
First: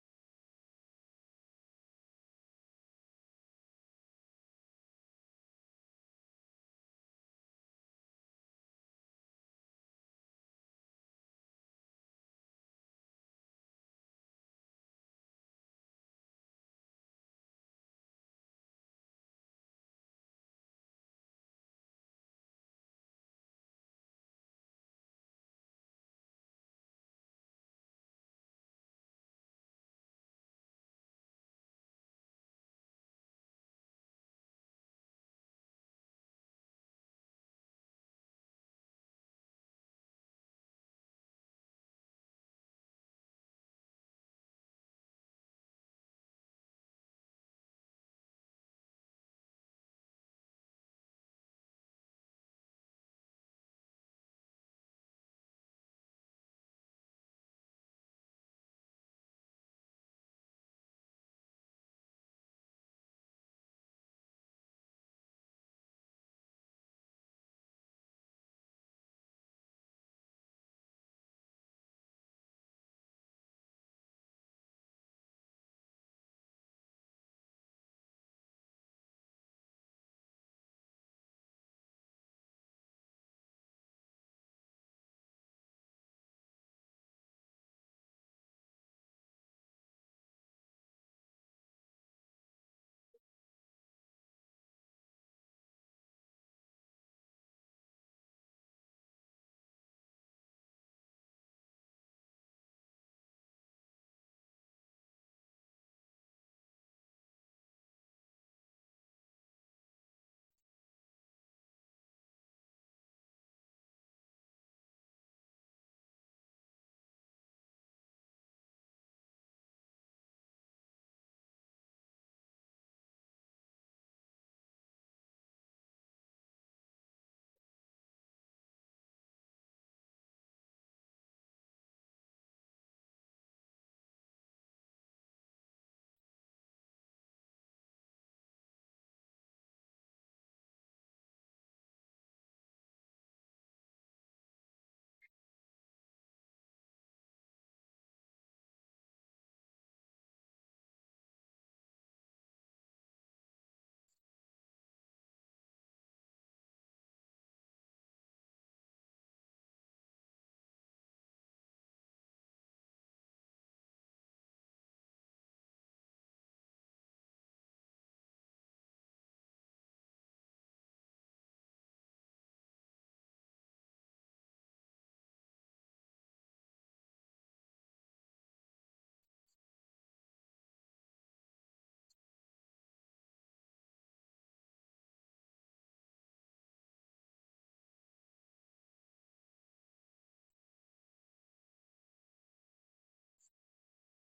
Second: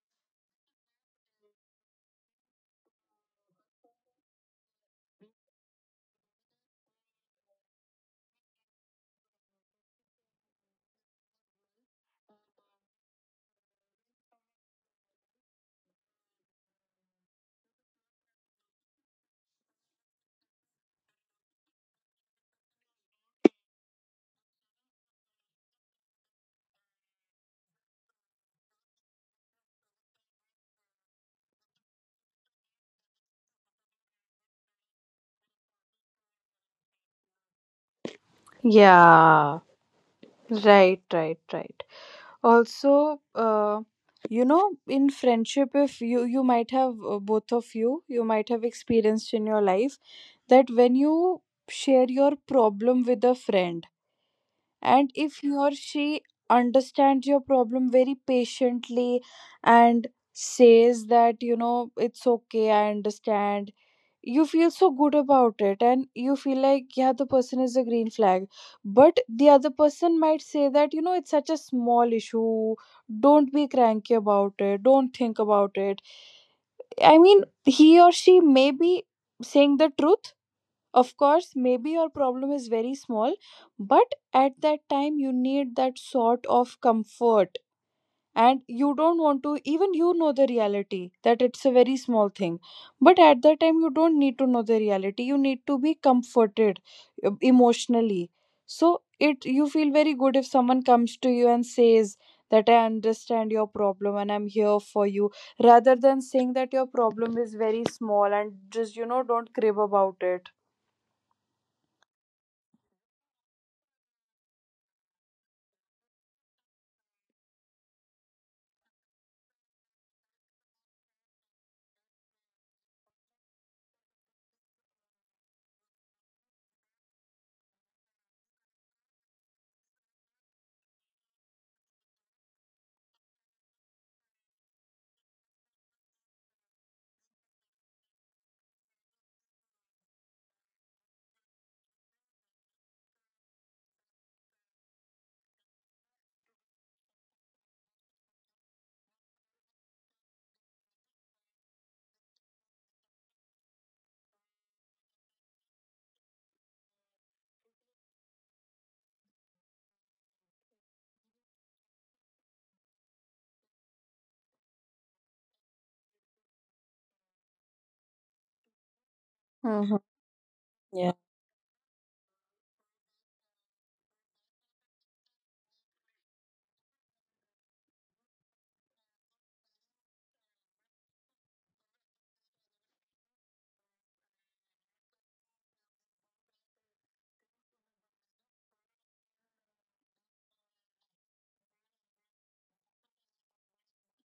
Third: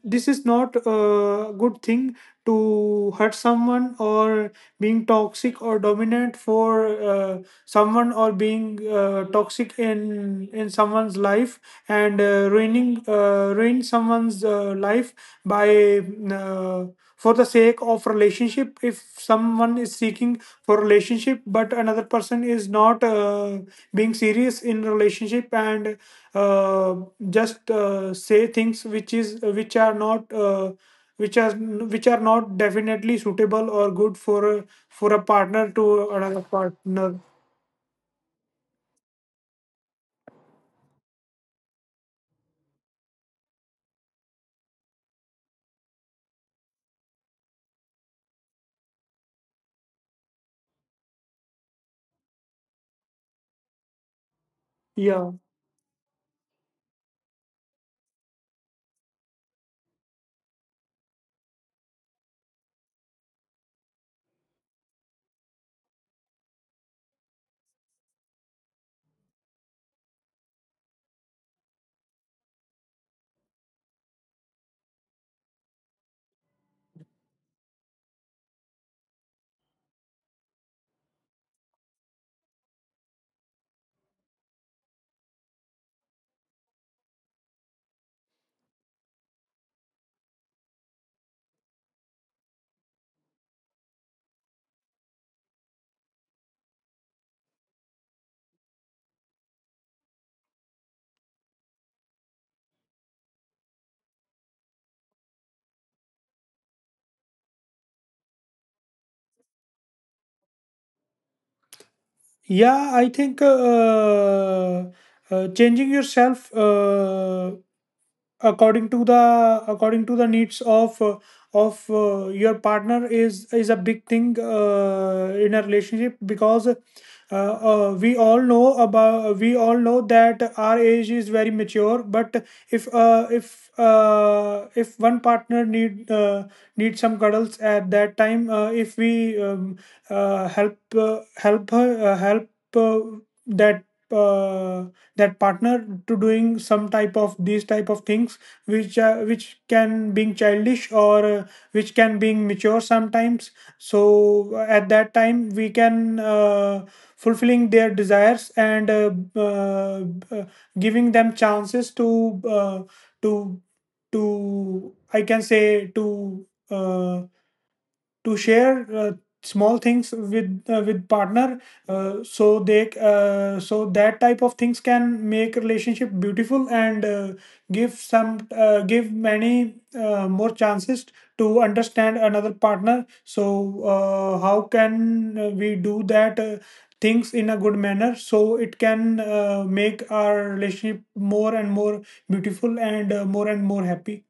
Speaker 3: this is not a good thing, to hurt someone, or being toxic or dominant for uh, someone, or being toxic in someone's life, and ruin someone's life, by uh, for the sake of relationship, if someone is seeking for relationship, but another person is not being serious in relationship, and uh, just say things, which are not, which are which are not definitely suitable or good for a partner to another partner.
Speaker 1: Yeah, right, right, right. Also, in friendship, if you you might have both of you might have experienced in your life, that when you share your problem with a friend, and
Speaker 3: Yeah,
Speaker 1: if he or she understands your problem very patiently, and says that, it's okay, I understand, you feel so good about it, and you feel like, yeah, the person is a green flag. But the other person might say that, it's such a small issue, don't be cranky about it, don't think about it. I mean, he or she may be saying the truth. Of course, maybe your problem is very small, but at that time you need that sort of comfort, and you don't want to even you know the reality that it's a very small thing. But at that time you don't need to know the reality, you need to be comforted, emotionally. So it you feel very good if someone comes to you and says that I understand your problem, and I'm here for you, rather than saying that your problem is very small, and just, don't crib about it.
Speaker 3: yeah. I think changing yourself according to the needs of your partner is a big thing in a relationship, because we all know that our age is very mature, but if one partner need some cuddles at that time, if we help help her help, uh, that uh, that partner to doing some type of these type of things, which can being childish, or which can being mature sometimes. So at that time we can fulfilling their desires, and uh, uh, giving them chances to, to I can say, uh, to share small things with
Speaker 1: Yeah.
Speaker 3: partner, so that type of things can make relationship beautiful, and give many more chances to understand another partner. So how can we do that things in a good manner, so it can make our relationship more and more beautiful, and more and more happy.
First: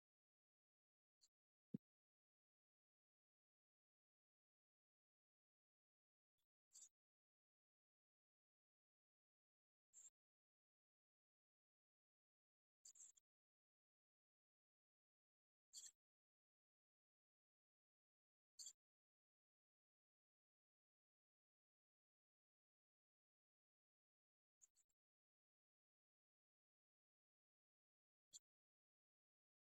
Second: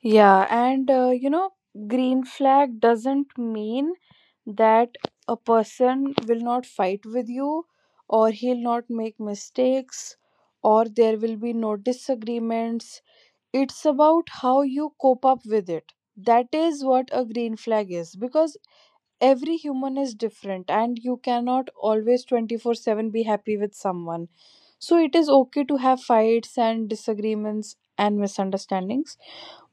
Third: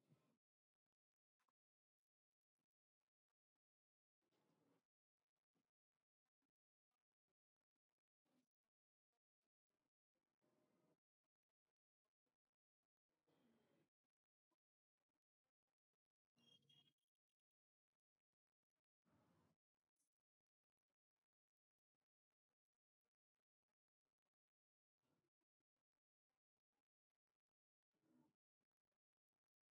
Speaker 1: Yeah, and green flag doesn't mean that a person will not fight with you, or he'll not make mistakes, or there will be no disagreements. It's about how you cope up with it. That is what a green flag is because every human is different, and you cannot always 24/7 be happy with someone. So, it is okay to have fights and disagreements and misunderstandings,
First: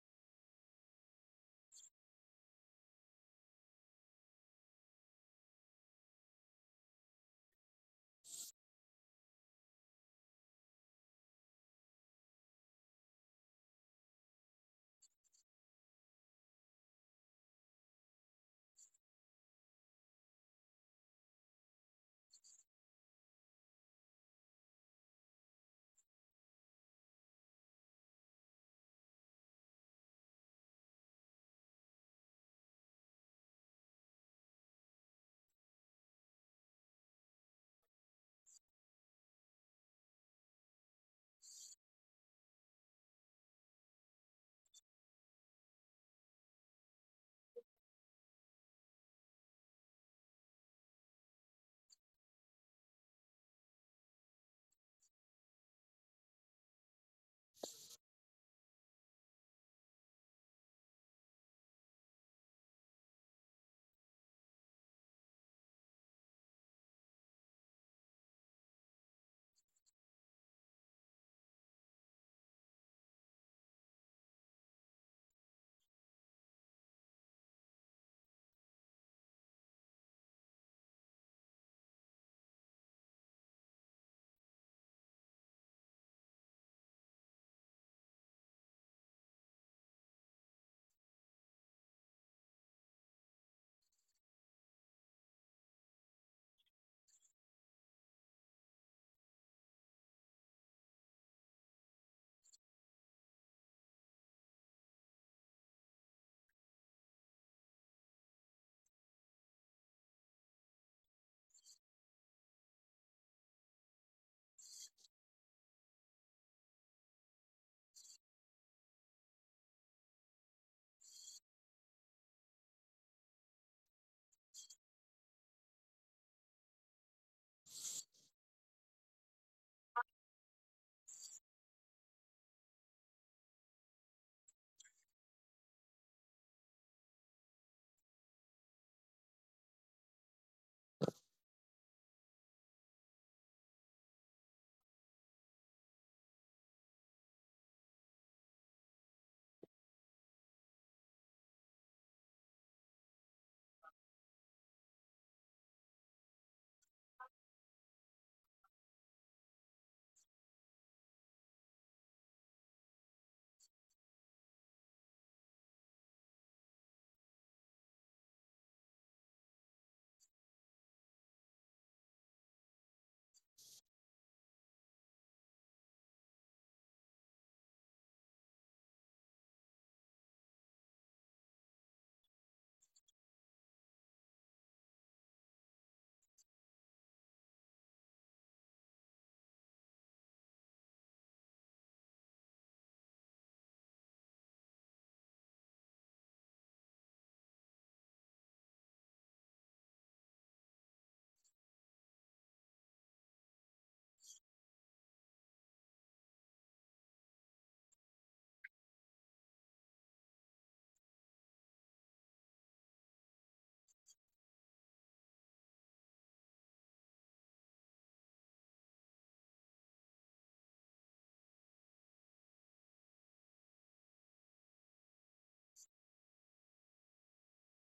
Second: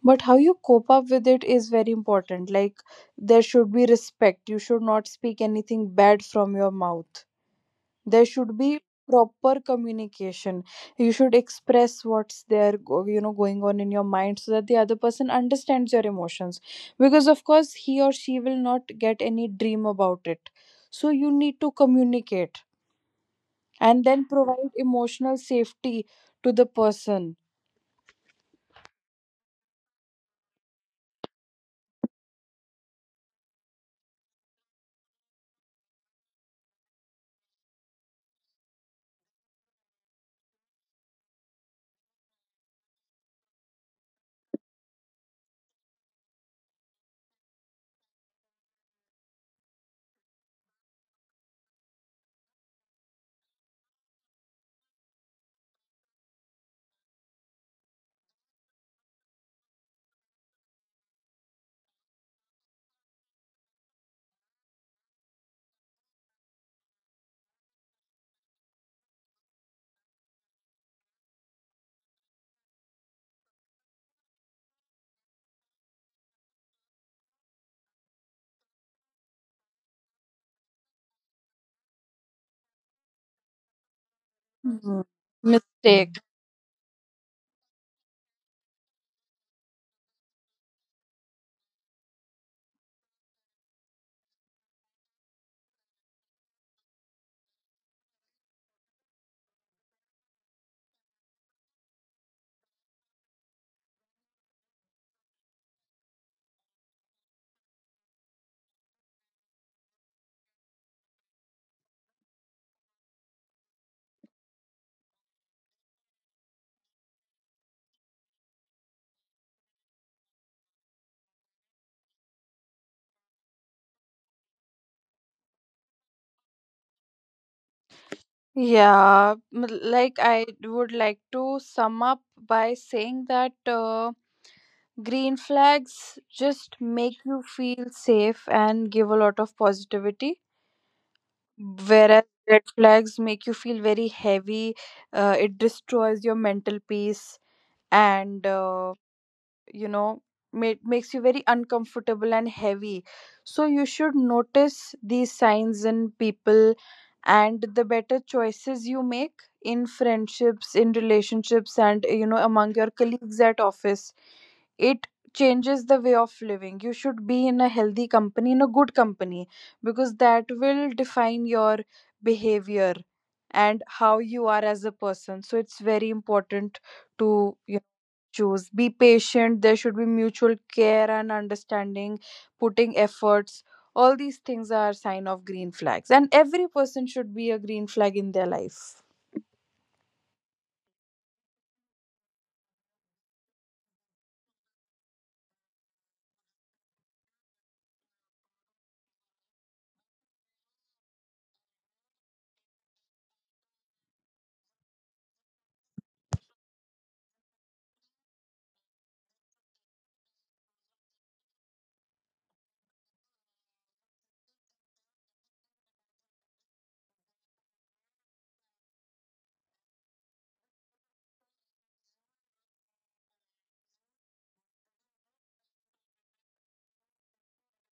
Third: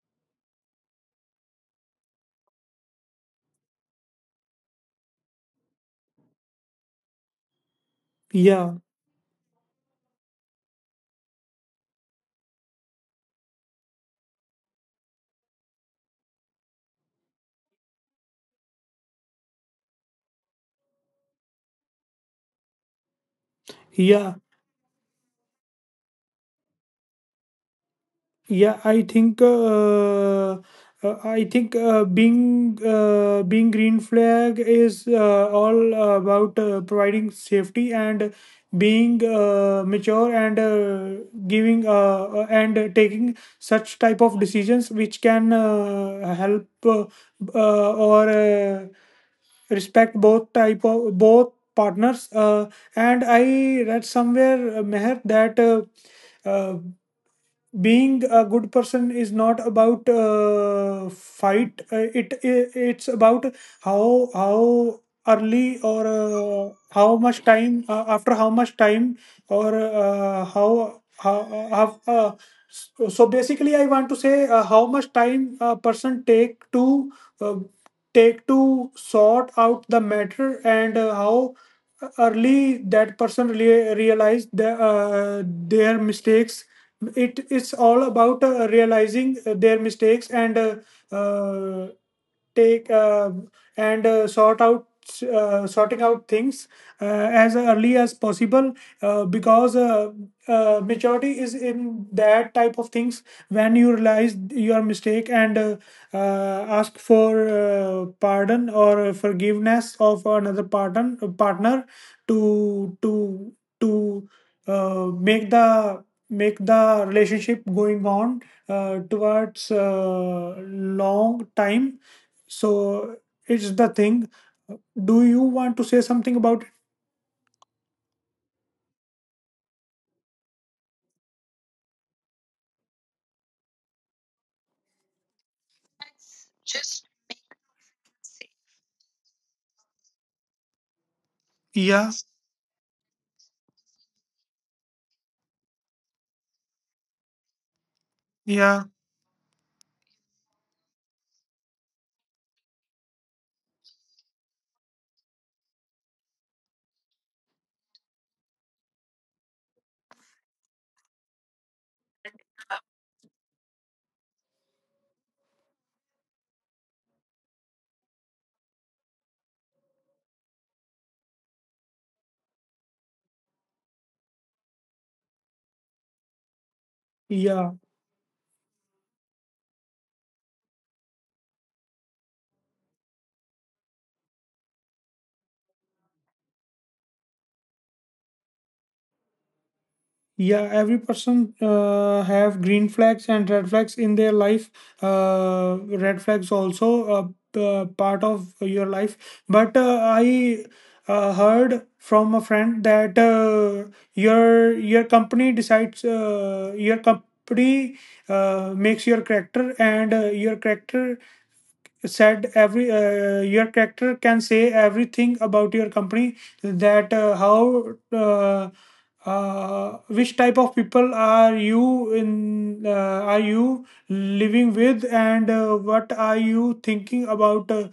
Speaker 1: but how you cope up with it is very important. Like, there should be respect. You should not speak anything bad from your mouth. There should
Speaker 3: Yeah.
Speaker 1: be proper communication. You should express what's there going on in your mind, so that the other person understands your emotions, because of course he or she will not get any dream about it. So you need to communicate and then
Speaker 3: Yeah.
Speaker 1: provide emotional safety to the person.
Speaker 3: Yeah, I think being green flag is all about providing safety, and being mature, and giving And taking such type of decisions which can help, or respect both type of both partners, and I read somewhere, Meher, that uh, being a good person is not about fight. It's about how early, or how much time, after how much time, or how- so so basically I want to say how much time a person take to, uh, take to sort out the matter, and how early that person realize the, their
Speaker 1: Take.
Speaker 3: mistakes. It's all about realizing their mistakes, and uh, take and sort out, sorting out things, uh, as early as possible, because maturity is in that type of things when you realize your mistake and uh, ask for pardon or forgiveness of another partner, to to to uh, make the make the relationship going on towards long time. So it's the thing. Do you want to say something about it?
Speaker 1: Yeah, like I would like to sum up by saying that, green flags just make you feel safe and give a lot of positivity,
Speaker 3: Yeah,
Speaker 1: whereas red flags make you feel very heavy. It destroys your mental peace and
Speaker 3: yeah.
Speaker 1: you know makes you very uncomfortable and heavy. So you should notice these signs in people, and the better choices you make in friendships, in relationships, and you know, among your colleagues at office, it changes the way of living. You should be in a healthy company, in a good company, because that will define your behavior and how you are as a person. So it's very important to
Speaker 3: Yeah,
Speaker 1: choose. Be patient. There should be mutual care and understanding, putting efforts. All these things are sign of green flags, and every person should be a green flag in their life.
Speaker 3: yeah. Every person have green flags and red flags in their life. uh, Red flags also a, part of your life, but I heard from a friend that, your company decides, your company makes your character, and your character said, every your character can say everything about your company. That how which type of people are you in are you living with, and what are you thinking about, uh,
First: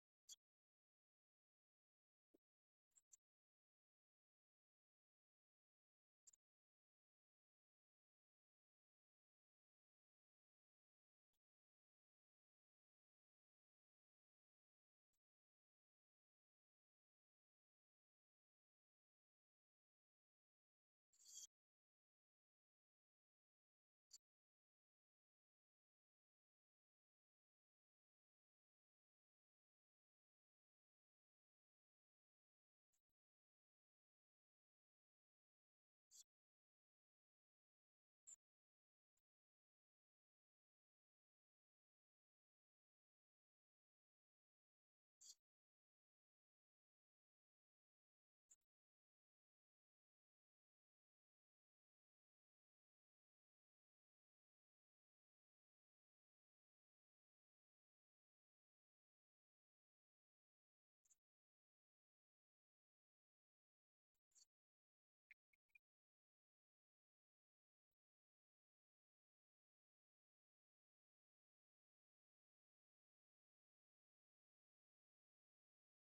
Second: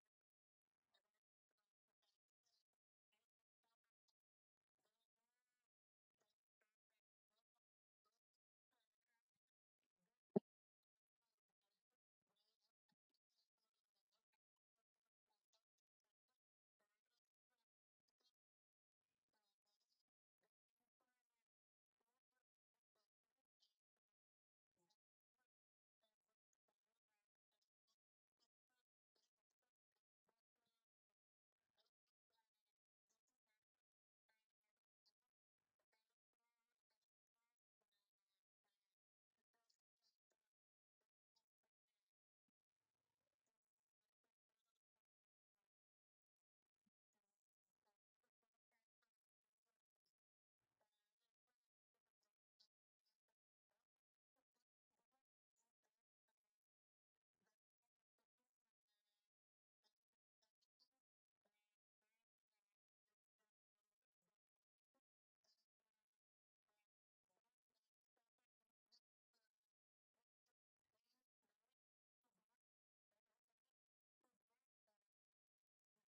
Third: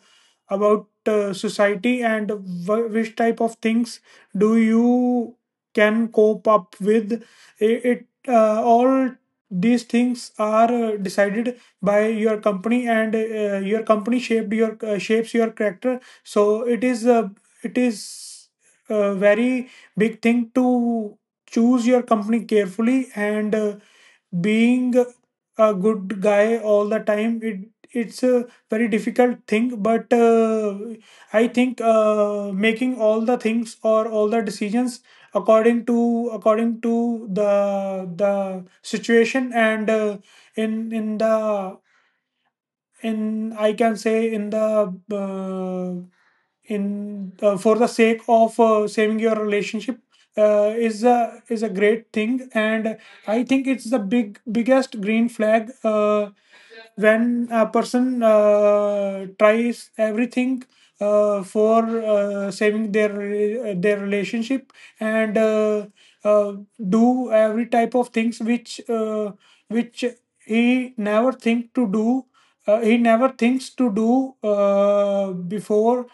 Speaker 3: about uh, society and which type of things do you can cope up with. It all these things are decided by your company, and your company shaped your shapes your character. So it is a very big thing to choose your company carefully. And being a good guy all the time, it's a very difficult thing. But I think making all the things or all the decisions according to the situation, and in the in I can say in the in for the sake of saving your relationship, is a great thing. And I think it's the biggest green flag. When a person tries everything for saving their relationship, and uh, do every type of things which he never think to do he never thinks to do before,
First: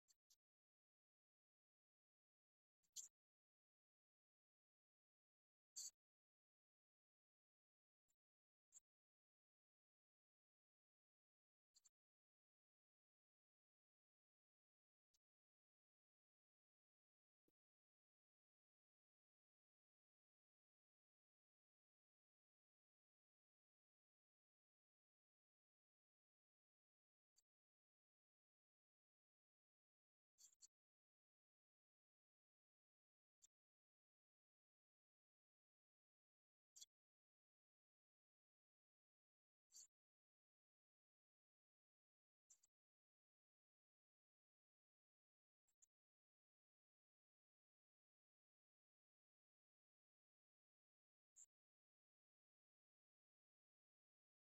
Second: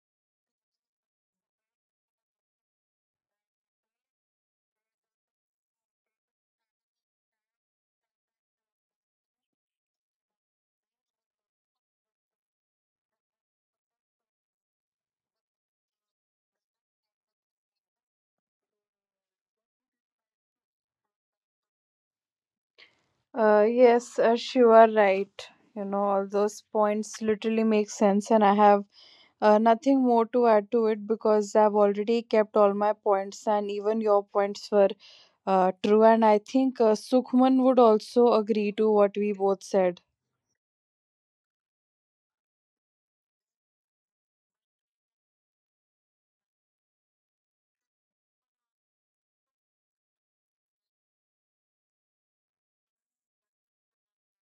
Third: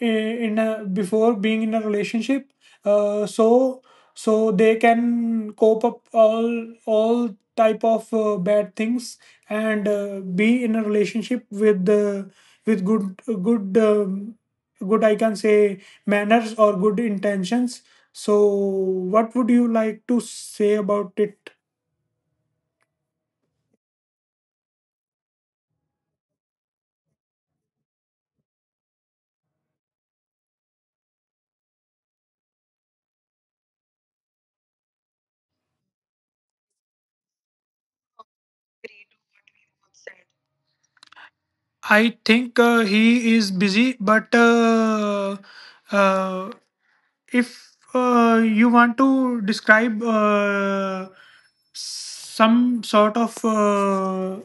Speaker 3: in a, before being in a relationship. So they can cope up all type of bad things and be in a relationship with, with good good um, good, I can say, manners or good intentions. So what would you like to say about it?
Speaker 1: Yes, Ash, you are right. You know, all those points literally make sense, and I have nothing more to add to it, because I've already kept all my points, and even your points were true. And I think Sukhman would also agree to what we both said.
Speaker 3: I think he is busy, but uh, if you want to describe some sort of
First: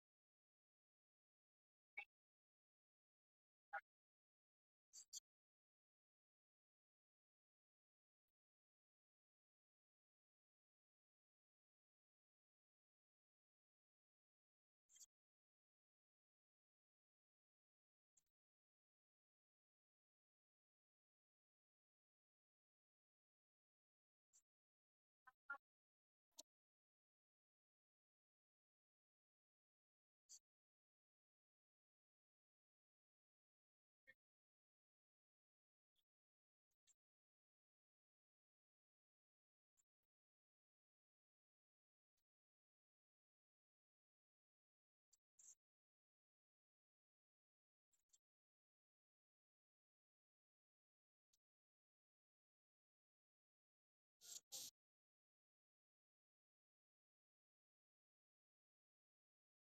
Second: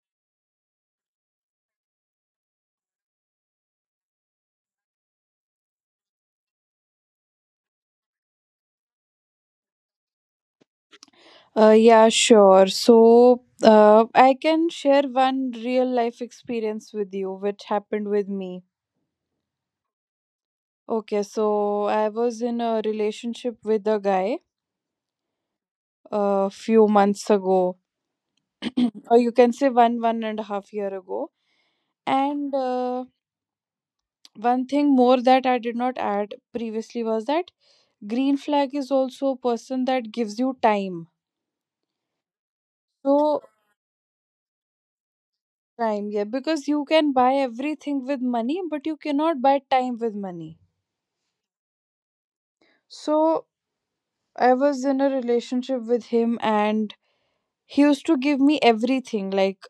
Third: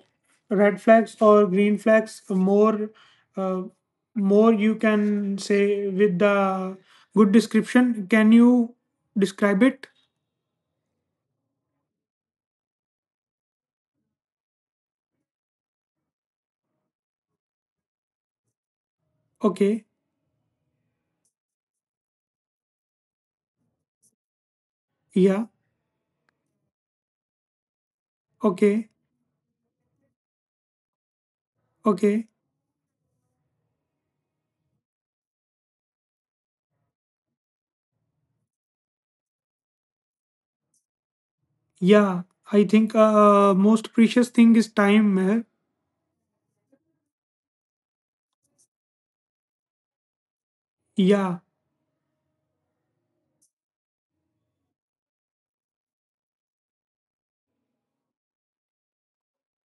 Speaker 3: red flags or green flags more, uh, more you can say with the good description, can you describe it?
Speaker 1: Yeah, sure. So, I can share one real life experience with you, which happened with me.
Speaker 3: Okay.
Speaker 1: Okay, so I was in a relationship with a guy
Speaker 3: Yeah.
Speaker 1: a few months ago,
Speaker 3: Okay.
Speaker 1: or you can say one, one and a half year ago.
Speaker 3: Okay.
Speaker 1: And one thing more that I did not add previously was that green flag is also a person that gives you time.
Speaker 3: Yeah, I think
Speaker 1: So,
Speaker 3: most precious thing is time, eh?
Speaker 1: time, yeah, because you can buy everything with money, but you cannot buy time with money.
Speaker 3: Yeah.
Speaker 1: So I was in a relationship with him, and he used to give me everything, like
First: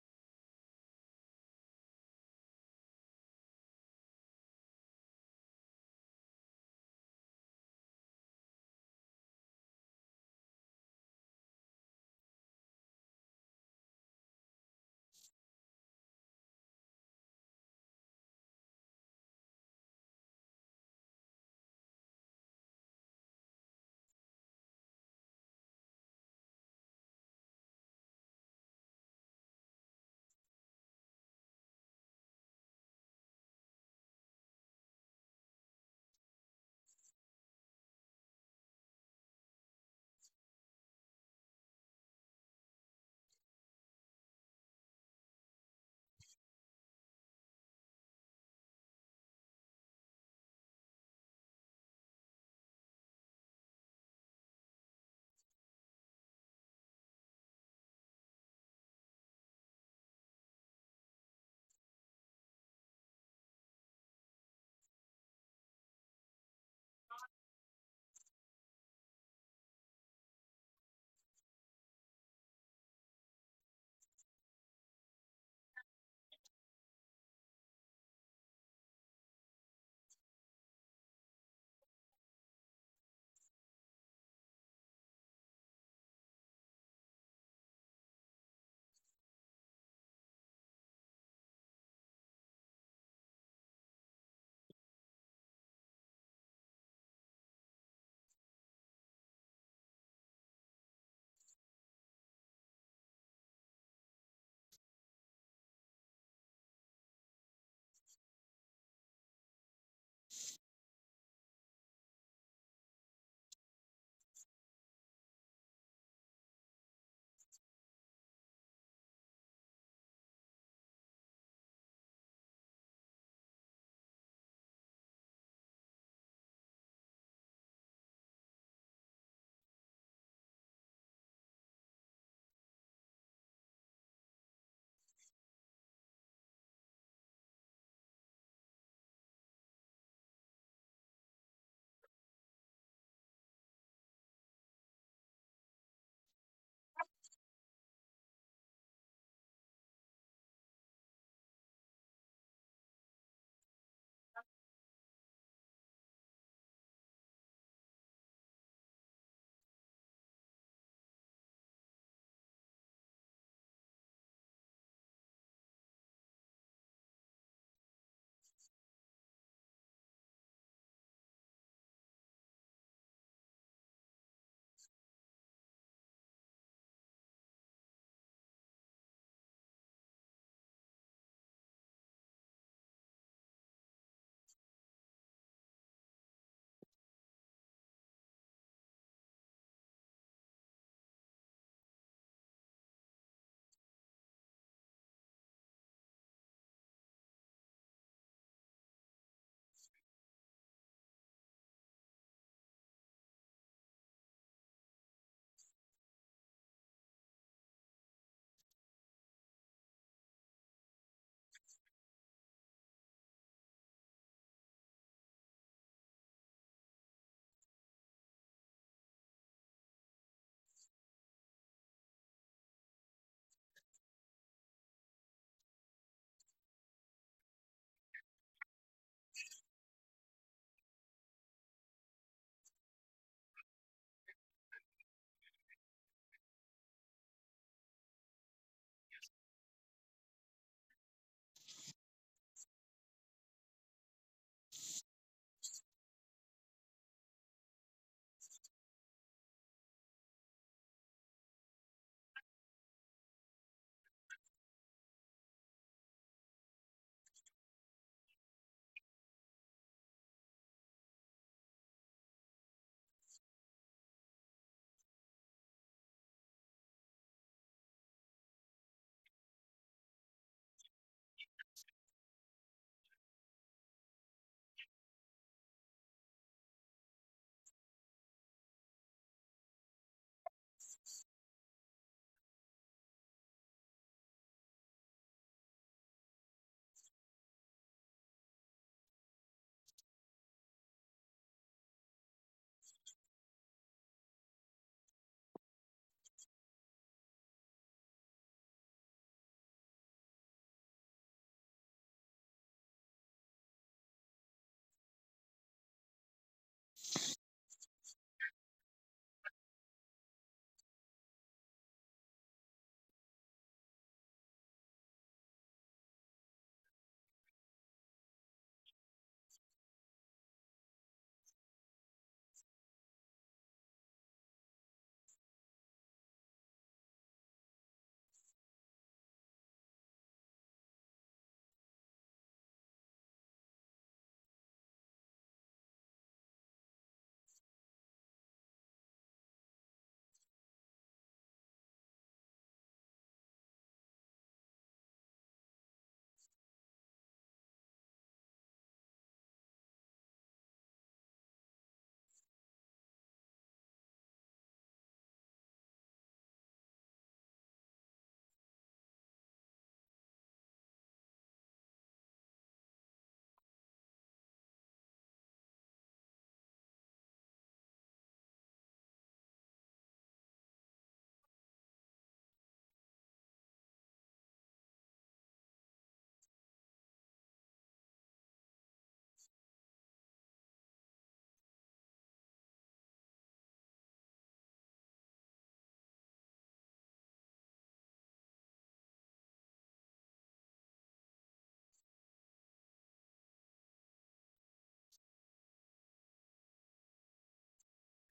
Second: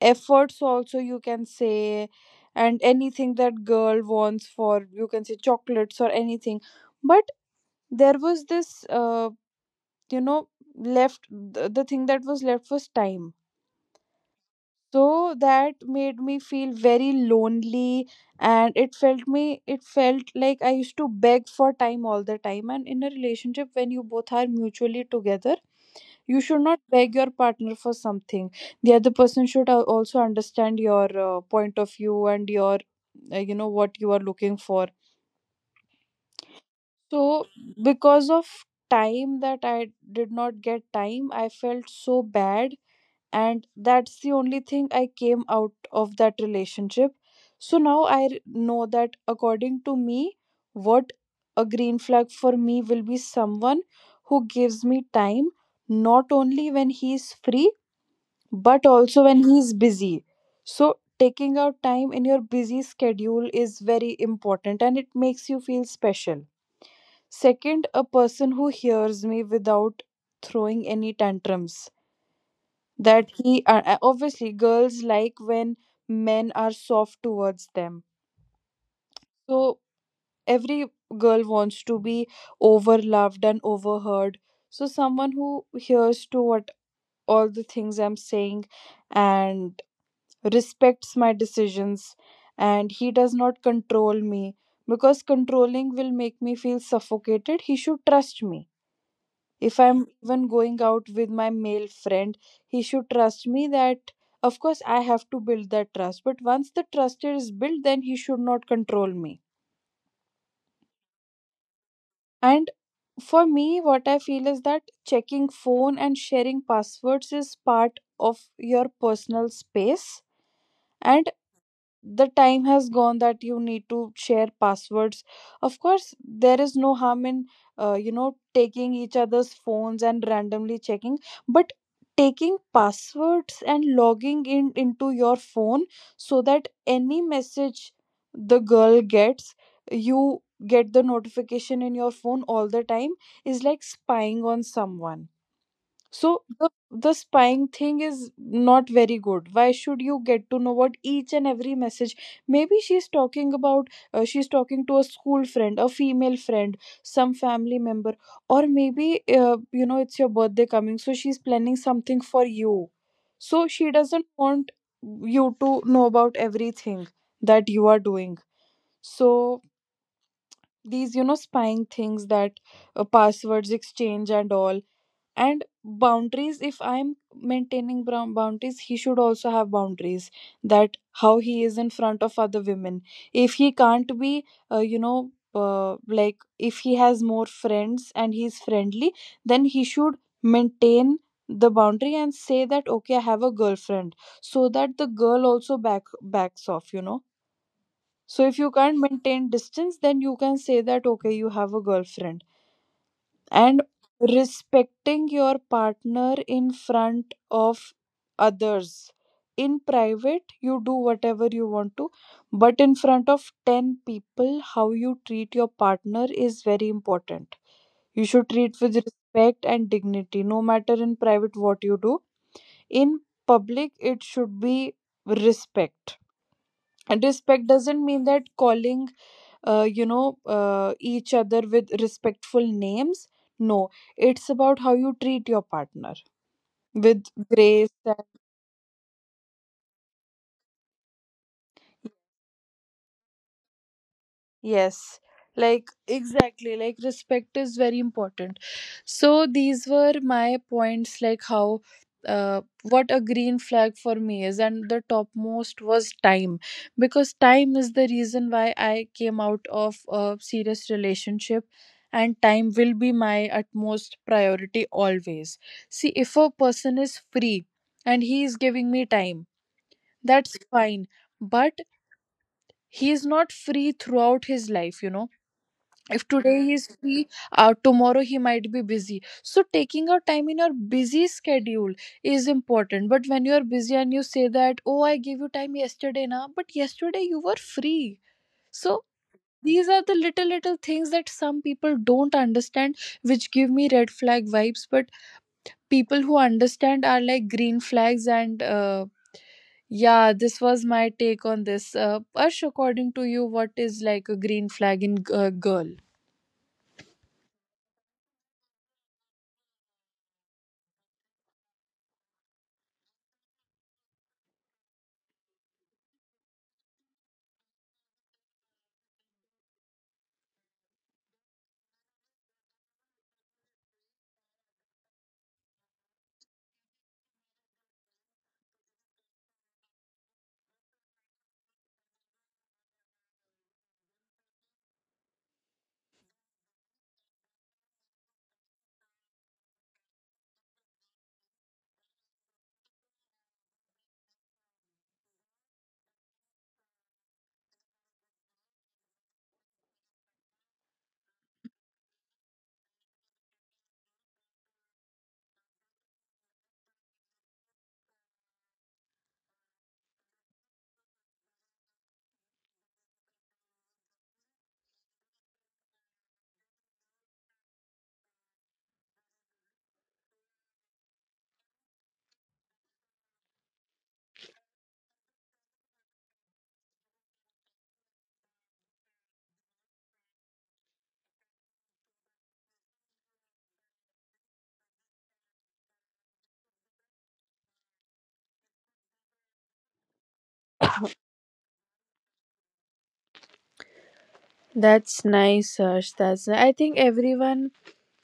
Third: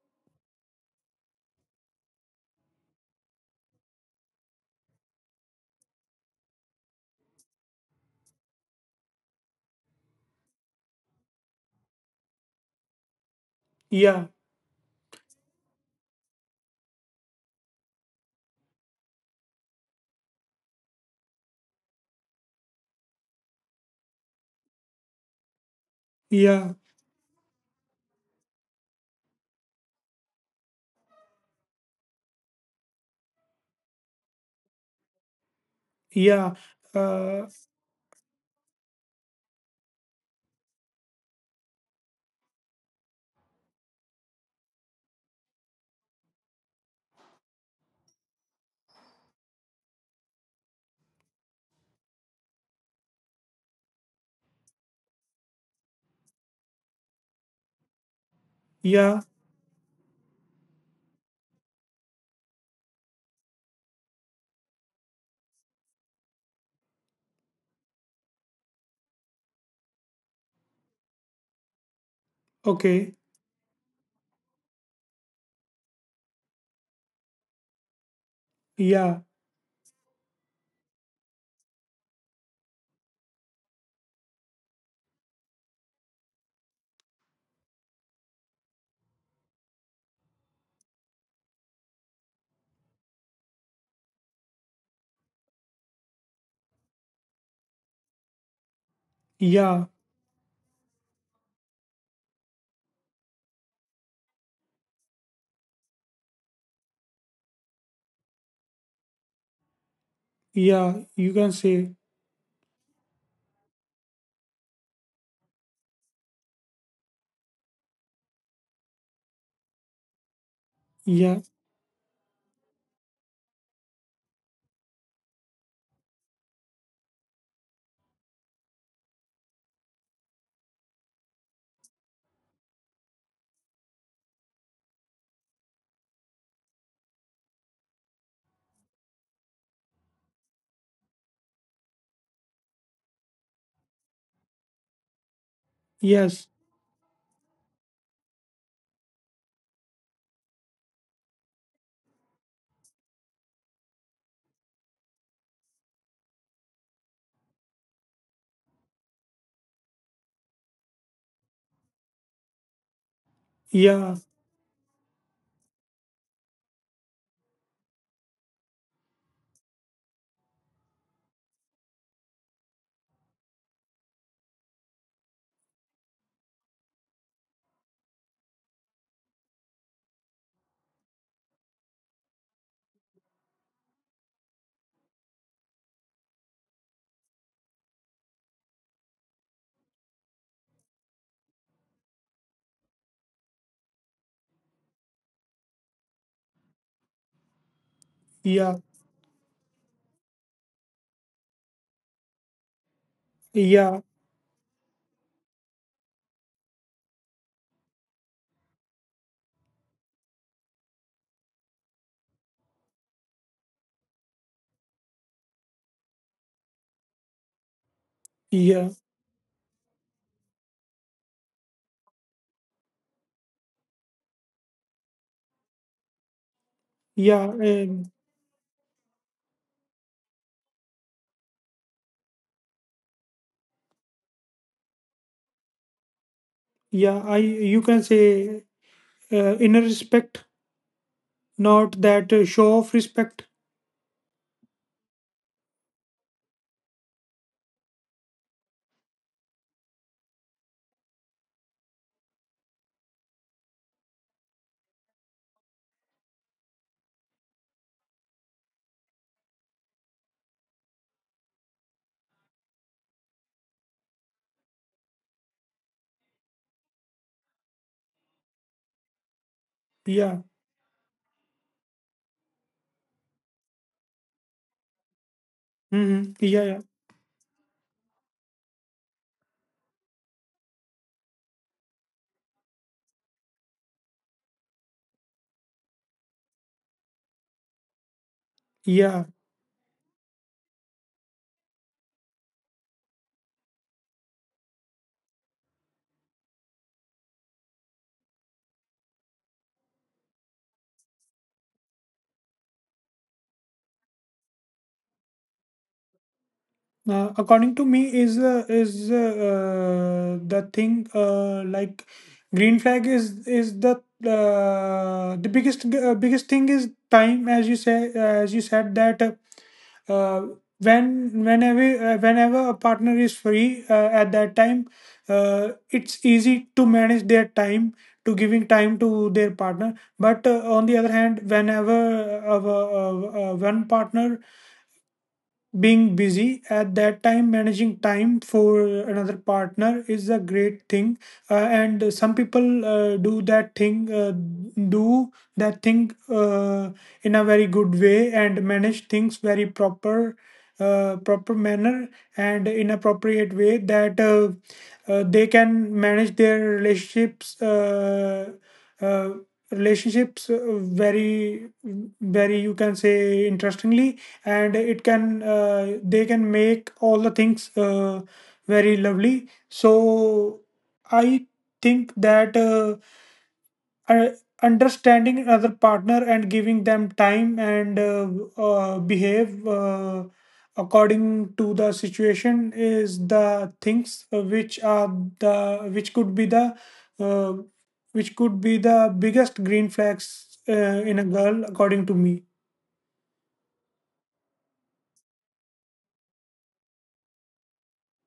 Speaker 1: efforts also, you can say, and anything that girl wants, for you can say chocolates or anything. But there was this, you know left, the thing that was left was time.
Speaker 3: Yeah.
Speaker 1: So that made me feel very lonely, and it felt me, it felt like I used to beg for time all the time. And in a relationship, when you both are mutually together, you should
Speaker 3: Yeah.
Speaker 1: not beg your partner for something. The other person should also understand your point of view and your what you are looking for.
Speaker 3: Yeah. uh,
Speaker 1: So because of time, that I did not get time, I felt so bad, and that's the only thing I came out of that relationship. So now I know that, according to me, what a green flag for me will be someone who gives me time, not only when he's free, but
Speaker 3: yeah.
Speaker 1: also when he's busy. So, taking out time in your busy schedule is very important, and it makes you feel special. Second, a person who hears me without throwing any tantrums.
Speaker 3: Okay.
Speaker 1: That he, obviously girls like when men are soft towards them.
Speaker 3: Yeah.
Speaker 1: So, every girl wants to be overloved and overheard. So, someone who hears to what all the things I'm saying and respects my decisions, and he does not control me, because controlling will make me feel suffocated. He should trust me. If
Speaker 3: Yeah,
Speaker 1: I'm even going out with my male friend, he should trust me that, of course, I have to build that trust. But once the trust is built, then he should not control me.
Speaker 3: yeah, you can say.
Speaker 1: And for me, what I feel is that checking phone and sharing passwords is part of your personal space. And
Speaker 3: Yeah,
Speaker 1: the time has gone that you need to share passwords. Of course, there is no harm in taking each other's phones and randomly checking, but taking passwords and logging in into your phone, so that any message the girl gets, you get the notification in your phone all the time, is like spying on someone. So
Speaker 3: yes,
Speaker 1: the spying thing is not very good. Why should you get to know what each and every message? Maybe she's talking about, she's talking to a school friend, a female friend, some family member, or maybe it's your birthday coming, so she's planning something for you. So she
Speaker 3: yeah,
Speaker 1: doesn't want you to know about everything that you are doing. So these, you know, spying things, that passwords exchange and all, and boundaries. If I'm maintaining brown boundaries, he should also have boundaries, that how he is in front of other women. If he can't be like, if he has more friends and he's friendly, then he should maintain the boundary and say that, okay, I have a girlfriend, so that the girl also backs off, you know. So if you
Speaker 3: yeah,
Speaker 1: can't maintain distance, then you can say that, okay, you have a girlfriend. And
Speaker 3: yeah,
Speaker 1: respecting your partner in front of others, in private you do whatever you want to, but in front of 10 people, how you treat your partner is very important. You should treat
Speaker 3: yeah,
Speaker 1: with respect and dignity, no matter in private what you do. In public it should be respect. And
Speaker 3: yeah,
Speaker 1: respect doesn't mean that calling each other with respectful names, no. It's about how you treat your partner
Speaker 3: yeah.
Speaker 1: with
Speaker 3: I, you
Speaker 1: grace.
Speaker 3: can say, inner respect, not that show of respect.
Speaker 1: Yes, like exactly, like respect is very important. So these were my points, like how uh what a green flag for me is, and the topmost was time, because time is the reason why I came out of a serious relationship, and time will be my utmost priority always. See, if a person is free and he is giving me time,
Speaker 3: Yeah.
Speaker 1: that's fine. But he is not free throughout his life, you know. If
Speaker 3: Mm-hmm. Yeah,
Speaker 1: today
Speaker 3: yeah,
Speaker 1: he's free, tomorrow he might be busy, so taking out time in your busy schedule is important. But when you're busy and you say that, oh, I gave you time yesterday, now, but yesterday you were free. So
Speaker 3: yeah.
Speaker 1: these are the little little things that some people don't understand, which give me red flag vibes. But people who understand are like green flags. And yeah, this was my take on this. Ash, according to you, what is like a green flag in a girl?
Speaker 3: According to me, is the thing, like, green flag is the, the biggest, biggest thing is time, as you say, as you said that. Uh, when whenever a partner is free, at that time it's easy to manage their time, to giving time to their partner. But on the other hand, whenever one partner being busy at that time, managing time for another partner is a great thing. Uh, and some people do that thing in a very good way, and manage things very proper, proper manner, and in appropriate way, that they can manage their relationships. Uh, Relationships very you can say, interestingly. And it can, they can make all the things very lovely. So I think that uh, understanding another partner, and giving them time, and behave according to the situation, is the things which are the, which could be the, uh, which could be the biggest green flags in a girl according to me.
Speaker 1: That's nice, Harsh. I think everyone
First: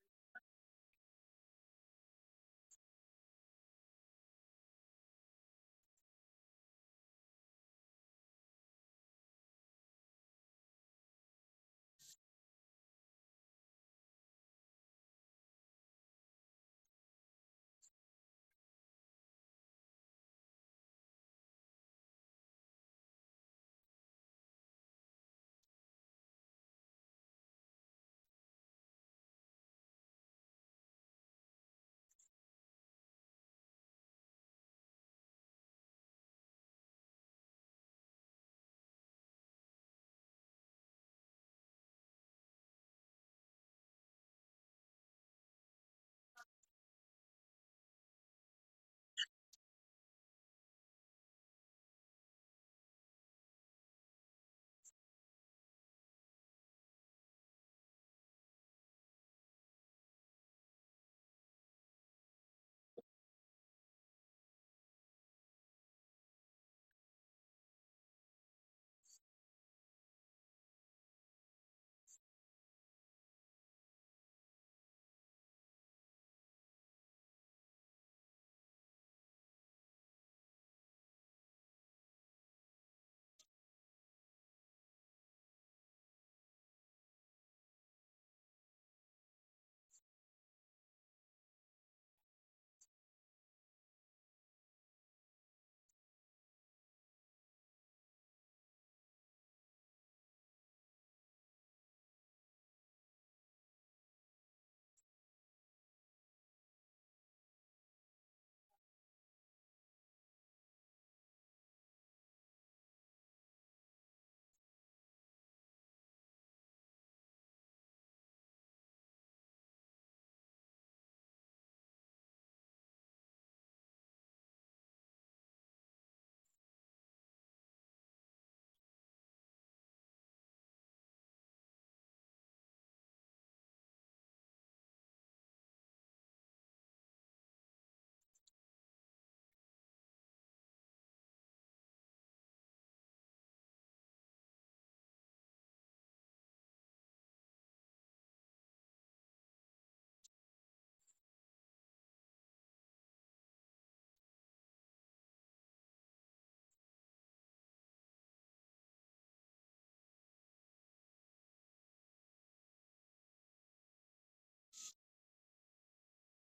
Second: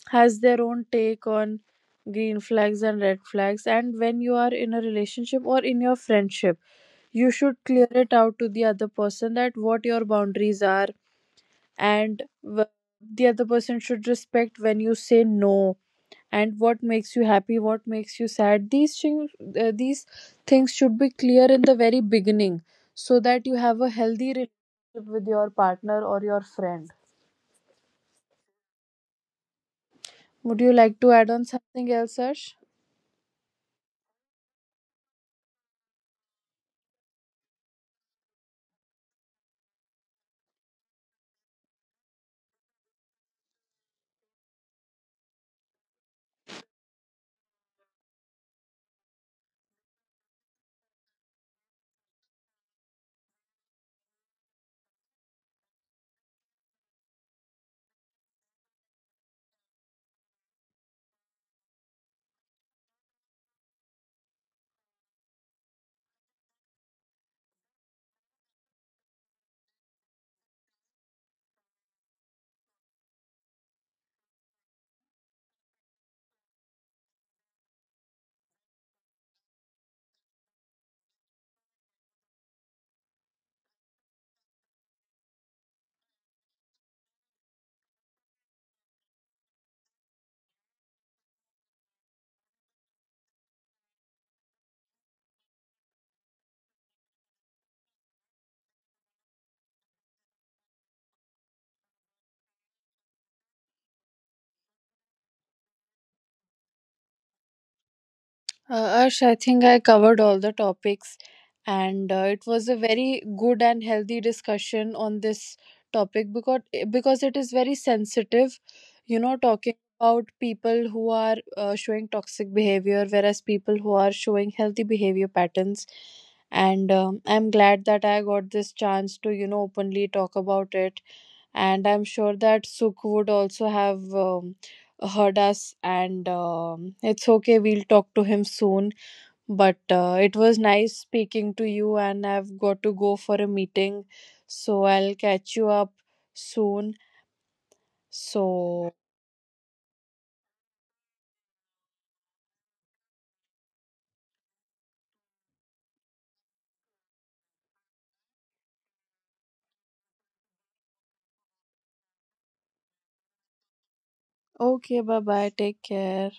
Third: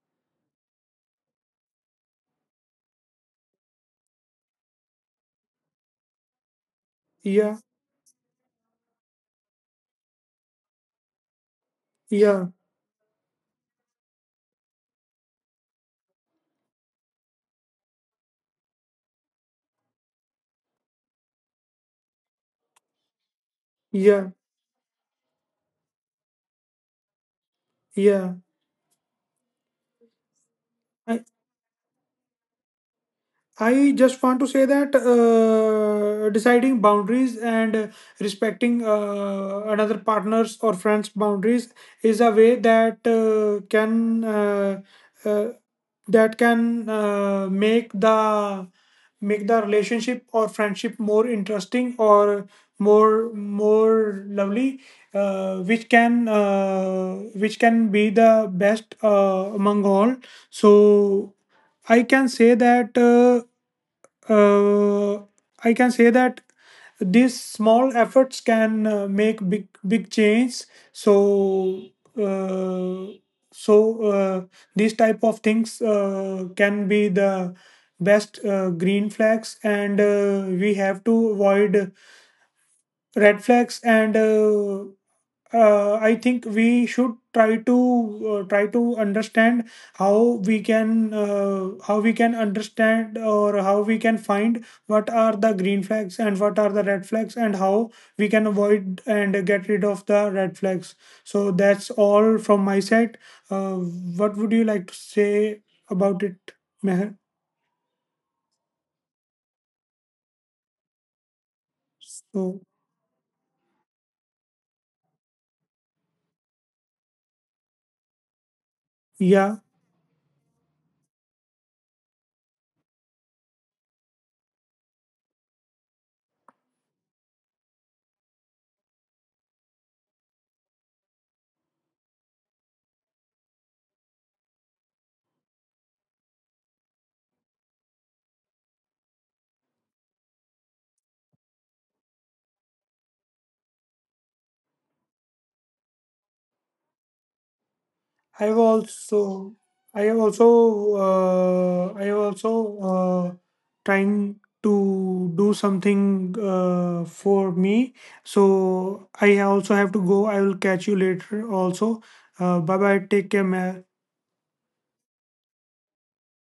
Speaker 1: has their own take on green flags and red flags. And when you are in a relationship or in your friendship, you
Speaker 3: Yeah.
Speaker 1: should clear it out to the other person that what your boundaries are, and
Speaker 3: Yeah.
Speaker 1: the other person should respect when you say no, and what makes you happy, what makes you sad. These things, these things should be clear in the very beginning, so that you have a
Speaker 3: Yeah.
Speaker 1: healthy relationship with your partner or your friend.
Speaker 3: Yeah.
Speaker 1: Would you like to
Speaker 3: I
Speaker 1: add on something else, Arsh?
Speaker 3: I just want to say that deciding boundaries and respecting another partner's or friend's boundaries is a way that can uh, that can make the relationship or friendship more interesting, or more lovely, which can be the best among all. So I can say that. Uh, I can say that these small efforts can make big change. So uh, so these type of things can be the best green flags, and we have to avoid red flags, and. I think we should try to try to understand how we can, how we can understand, or how we can find what are the green flags and what are the red flags, and how we can avoid and get rid of the red flags. So that's all from my side. Uh, what would you like to say about it, Meher?
Speaker 1: Arsh, I think I covered all the topics, and it
Speaker 3: So
Speaker 1: was a very good and healthy discussion on this topic, because it is very sensitive. You know,
Speaker 3: yeah.
Speaker 1: talking about people who are showing toxic behavior, whereas people who are showing healthy behavior patterns. And I'm glad that I got this chance to, you know, openly talk about it, and I'm sure that Sukh would also have heard us. And it's okay, we'll talk to him soon. But it was nice speaking to you, and I've got to go for a meeting, so I'll catch you up soon.
Speaker 3: I have
Speaker 1: So,
Speaker 3: also, I have also, uh, I have also uh, trying to do something for me. So I also have to go. I will catch you later. Also, bye bye. Take care, man.
Speaker 1: okay, bye bye, take care.